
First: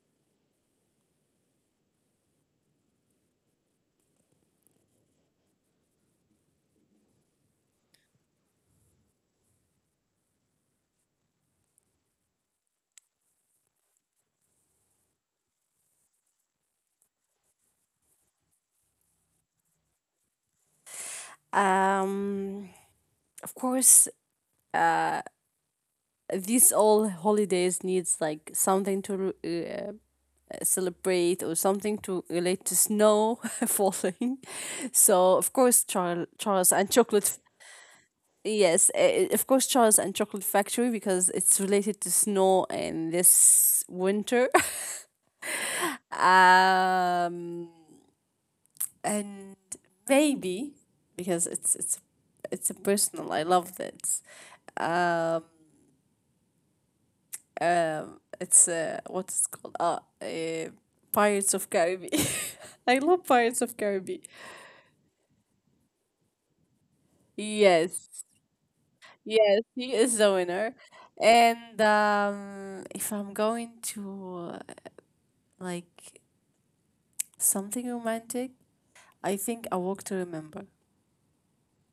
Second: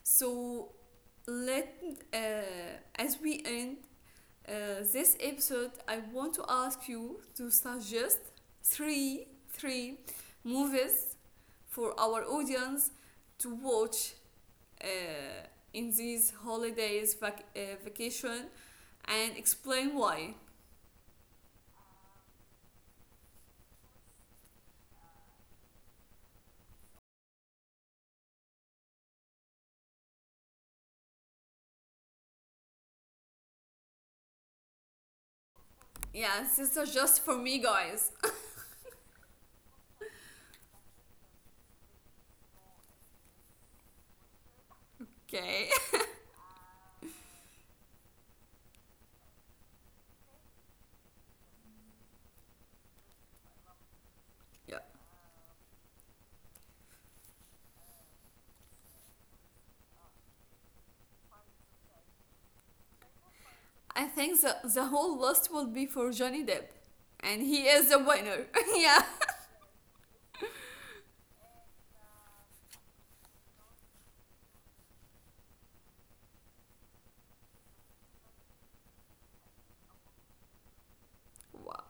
[SPEAKER 1] So let uh, as we end this episode, I want to ask you to suggest three movies for our audience to watch, uh, in these holidays vacation, and explain why.
[SPEAKER 2] Um, of course, these all holidays needs like something to, celebrate, or something to relate to snow falling. So of course,
[SPEAKER 1] Yeah,
[SPEAKER 2] Charles
[SPEAKER 1] this
[SPEAKER 2] and
[SPEAKER 1] is just for
[SPEAKER 2] chocolate.
[SPEAKER 1] me, guys.
[SPEAKER 2] Yes, of course, Charles and Chocolate Factory, because it's related to snow and this winter.
[SPEAKER 1] Okay,
[SPEAKER 2] Um, and maybe, because it's a personal. I love that.
[SPEAKER 1] yeah.
[SPEAKER 2] Um, it's what's it called? Uh, Pirates of Caribbean. I love Pirates of
[SPEAKER 1] I
[SPEAKER 2] Caribbean.
[SPEAKER 1] think the whole list will be for Johnny Depp, and he is the
[SPEAKER 2] Yes,
[SPEAKER 1] winner. Yeah.
[SPEAKER 2] yes, he is the winner. And, if I'm going to, like, something romantic. I think A Walk to Remember.
[SPEAKER 1] Wow.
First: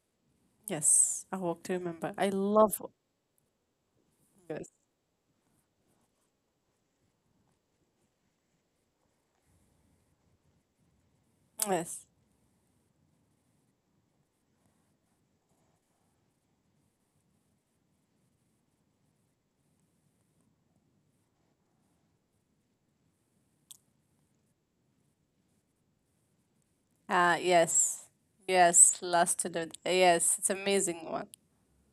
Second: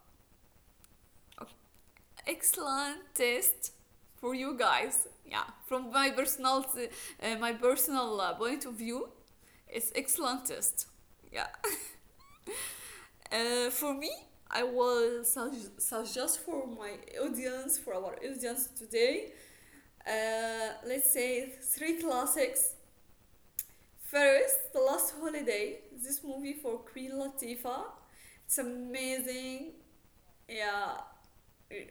[SPEAKER 2] Yes, A Walk to Remember. I love,
[SPEAKER 1] Excellent test for you
[SPEAKER 2] yes.
[SPEAKER 1] guys. Yeah, from my personal point of view, it's excellent test. Yeah,
[SPEAKER 2] Yes.
[SPEAKER 1] for me, I will suggest for my audience, for our audience today, let's say three classics. First, The Last Holiday. This movie for Queen
[SPEAKER 2] Uh,
[SPEAKER 1] Latifah.
[SPEAKER 2] yes.
[SPEAKER 1] It's
[SPEAKER 2] Yes, Last to the,
[SPEAKER 1] amazing.
[SPEAKER 2] yes, it's
[SPEAKER 1] Yeah,
[SPEAKER 2] amazing one.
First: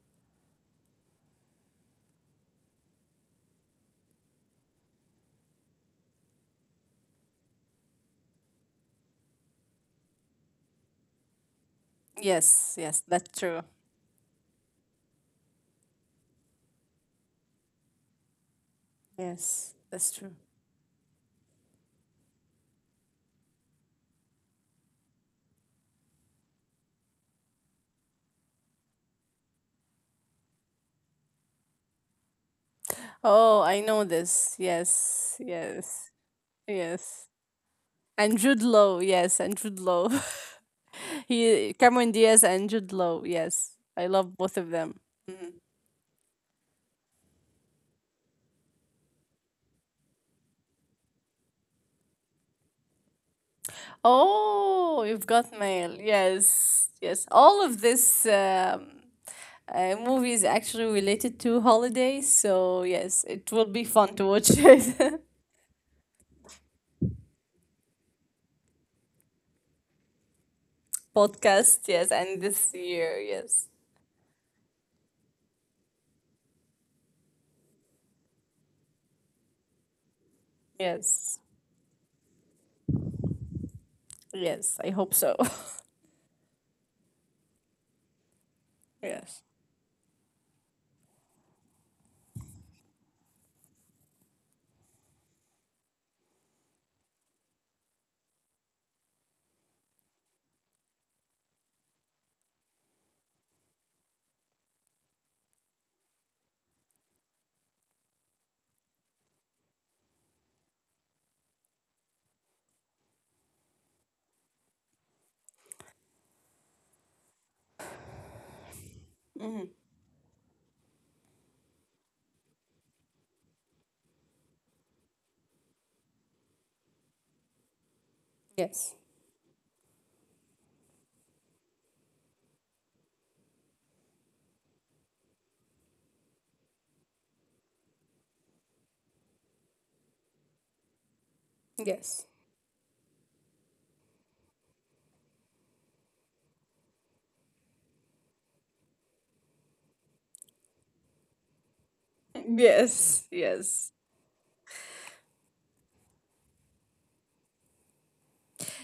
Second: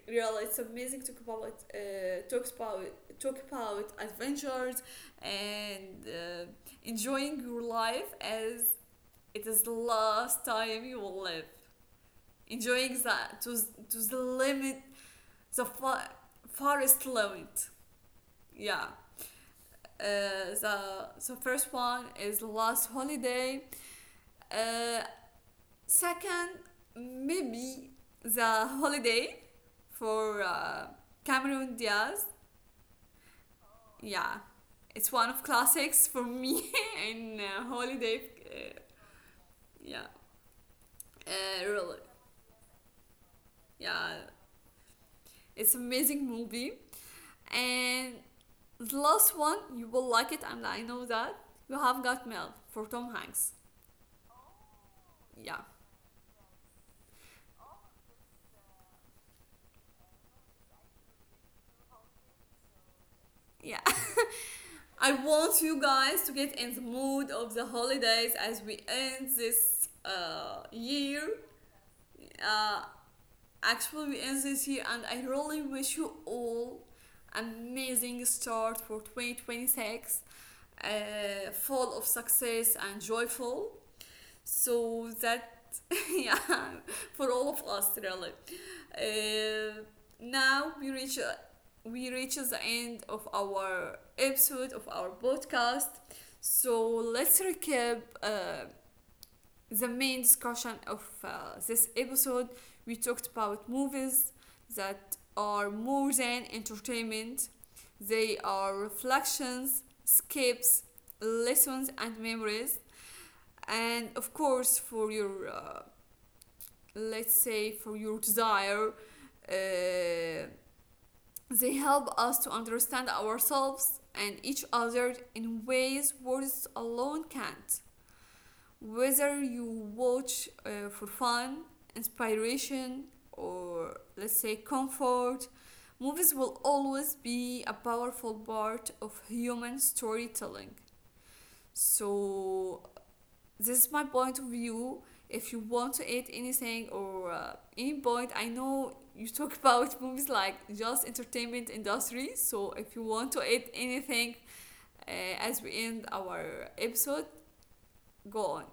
[SPEAKER 1] really it's amazing to talk about uh, talks about talk about adventures and enjoying your life as it is the last time you will live,
[SPEAKER 2] Yes,
[SPEAKER 1] enjoying
[SPEAKER 2] yes, that's
[SPEAKER 1] that
[SPEAKER 2] true.
[SPEAKER 1] to the limit, the far forest limit, yeah.
[SPEAKER 2] Yes, that's true.
[SPEAKER 1] The the first one is the last holiday. uh, Second, maybe The Holiday, for Cameron Diaz.
[SPEAKER 2] Oh, I know
[SPEAKER 1] Yeah,
[SPEAKER 2] this.
[SPEAKER 1] it's
[SPEAKER 2] Yes,
[SPEAKER 1] one of
[SPEAKER 2] yes,
[SPEAKER 1] classics for me
[SPEAKER 2] yes.
[SPEAKER 1] in holiday.
[SPEAKER 2] And Jude
[SPEAKER 1] Uh,
[SPEAKER 2] Law, yes, and Jude Law.
[SPEAKER 1] yeah,
[SPEAKER 2] He,
[SPEAKER 1] really,
[SPEAKER 2] Cameron Diaz and Jude Law, yes. I
[SPEAKER 1] yeah,
[SPEAKER 2] love both of them. Mhm.
[SPEAKER 1] it's amazing movie. And the last one, you will like it, and I know that: You Have Got Mail, for Tom Hanks.
[SPEAKER 2] Oh, you've
[SPEAKER 1] Yeah,
[SPEAKER 2] got mail. Yes, yes. All of this, movie is actually related to holidays. So, yes, it will
[SPEAKER 1] yeah.
[SPEAKER 2] be fun to watch
[SPEAKER 1] I
[SPEAKER 2] it.
[SPEAKER 1] want you guys to get in the mood of the holidays as we end this year.
[SPEAKER 2] Podcast, yes, and this
[SPEAKER 1] Uh,
[SPEAKER 2] year, yes.
[SPEAKER 1] Actually, we end this year, and I really wish you all amazing start for 2026,
[SPEAKER 2] Yes.
[SPEAKER 1] uh, full of success and joyful.
[SPEAKER 2] Yes, I
[SPEAKER 1] So
[SPEAKER 2] hope so.
[SPEAKER 1] that yeah, for all of us really.
[SPEAKER 2] Yes.
[SPEAKER 1] Uh, Now we reach the end of our episode of our podcast. So let's recap the main discussion of this episode. We talked about movies that are more than entertainment, they are reflections, escapes, lessons, and memories. And of course, for your, let's say, for your desire,
[SPEAKER 2] Hmm.
[SPEAKER 1] uh, they help us to understand ourselves and each other in ways words alone can't,
[SPEAKER 2] Yes.
[SPEAKER 1] whether you watch for fun, inspiration, or let's say comfort, movies will always be a powerful part of human storytelling.
[SPEAKER 2] Yes.
[SPEAKER 1] So, this is my point of view. If you want to add anything or any point, I know you talk about movies like just entertainment industry. So, if you
[SPEAKER 2] Yes.
[SPEAKER 1] want to add
[SPEAKER 2] Yes,
[SPEAKER 1] anything, uh, as we end our episode, go on.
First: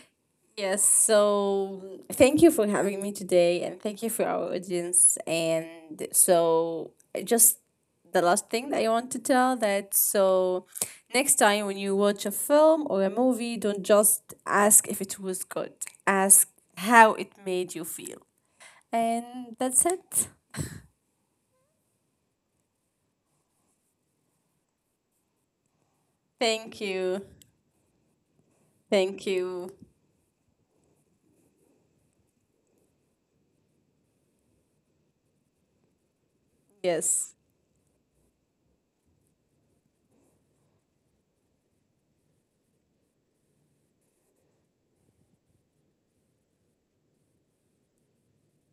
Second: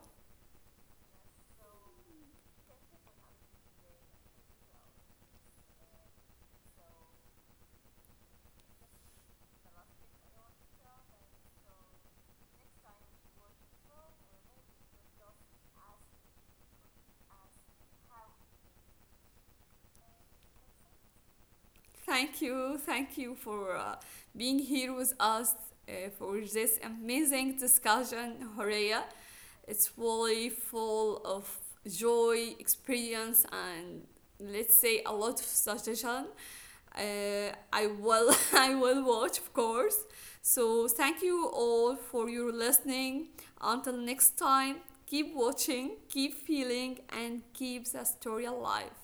[SPEAKER 2] Yes, so thank you for having me today, and thank you for our audience. And so, just the last thing that I want to tell, that, so next time when you watch a film or a movie, don't just ask if it was good. Ask how it made you feel. And that's it.
[SPEAKER 1] Thank you for being here with us, for this amazing
[SPEAKER 2] Thank you.
[SPEAKER 1] discussion, Horea. It's
[SPEAKER 2] Thank you.
[SPEAKER 1] really full of joy, experience, and let's say a lot of suggestion. I
[SPEAKER 2] Yes.
[SPEAKER 1] will, I will watch, of course. So thank you all for your listening. Until next time, keep watching, keep feeling, and keep the story alive.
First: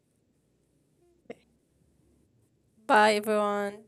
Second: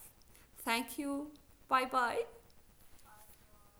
[SPEAKER 1] Thank you. Bye bye.
[SPEAKER 2] Bye everyone.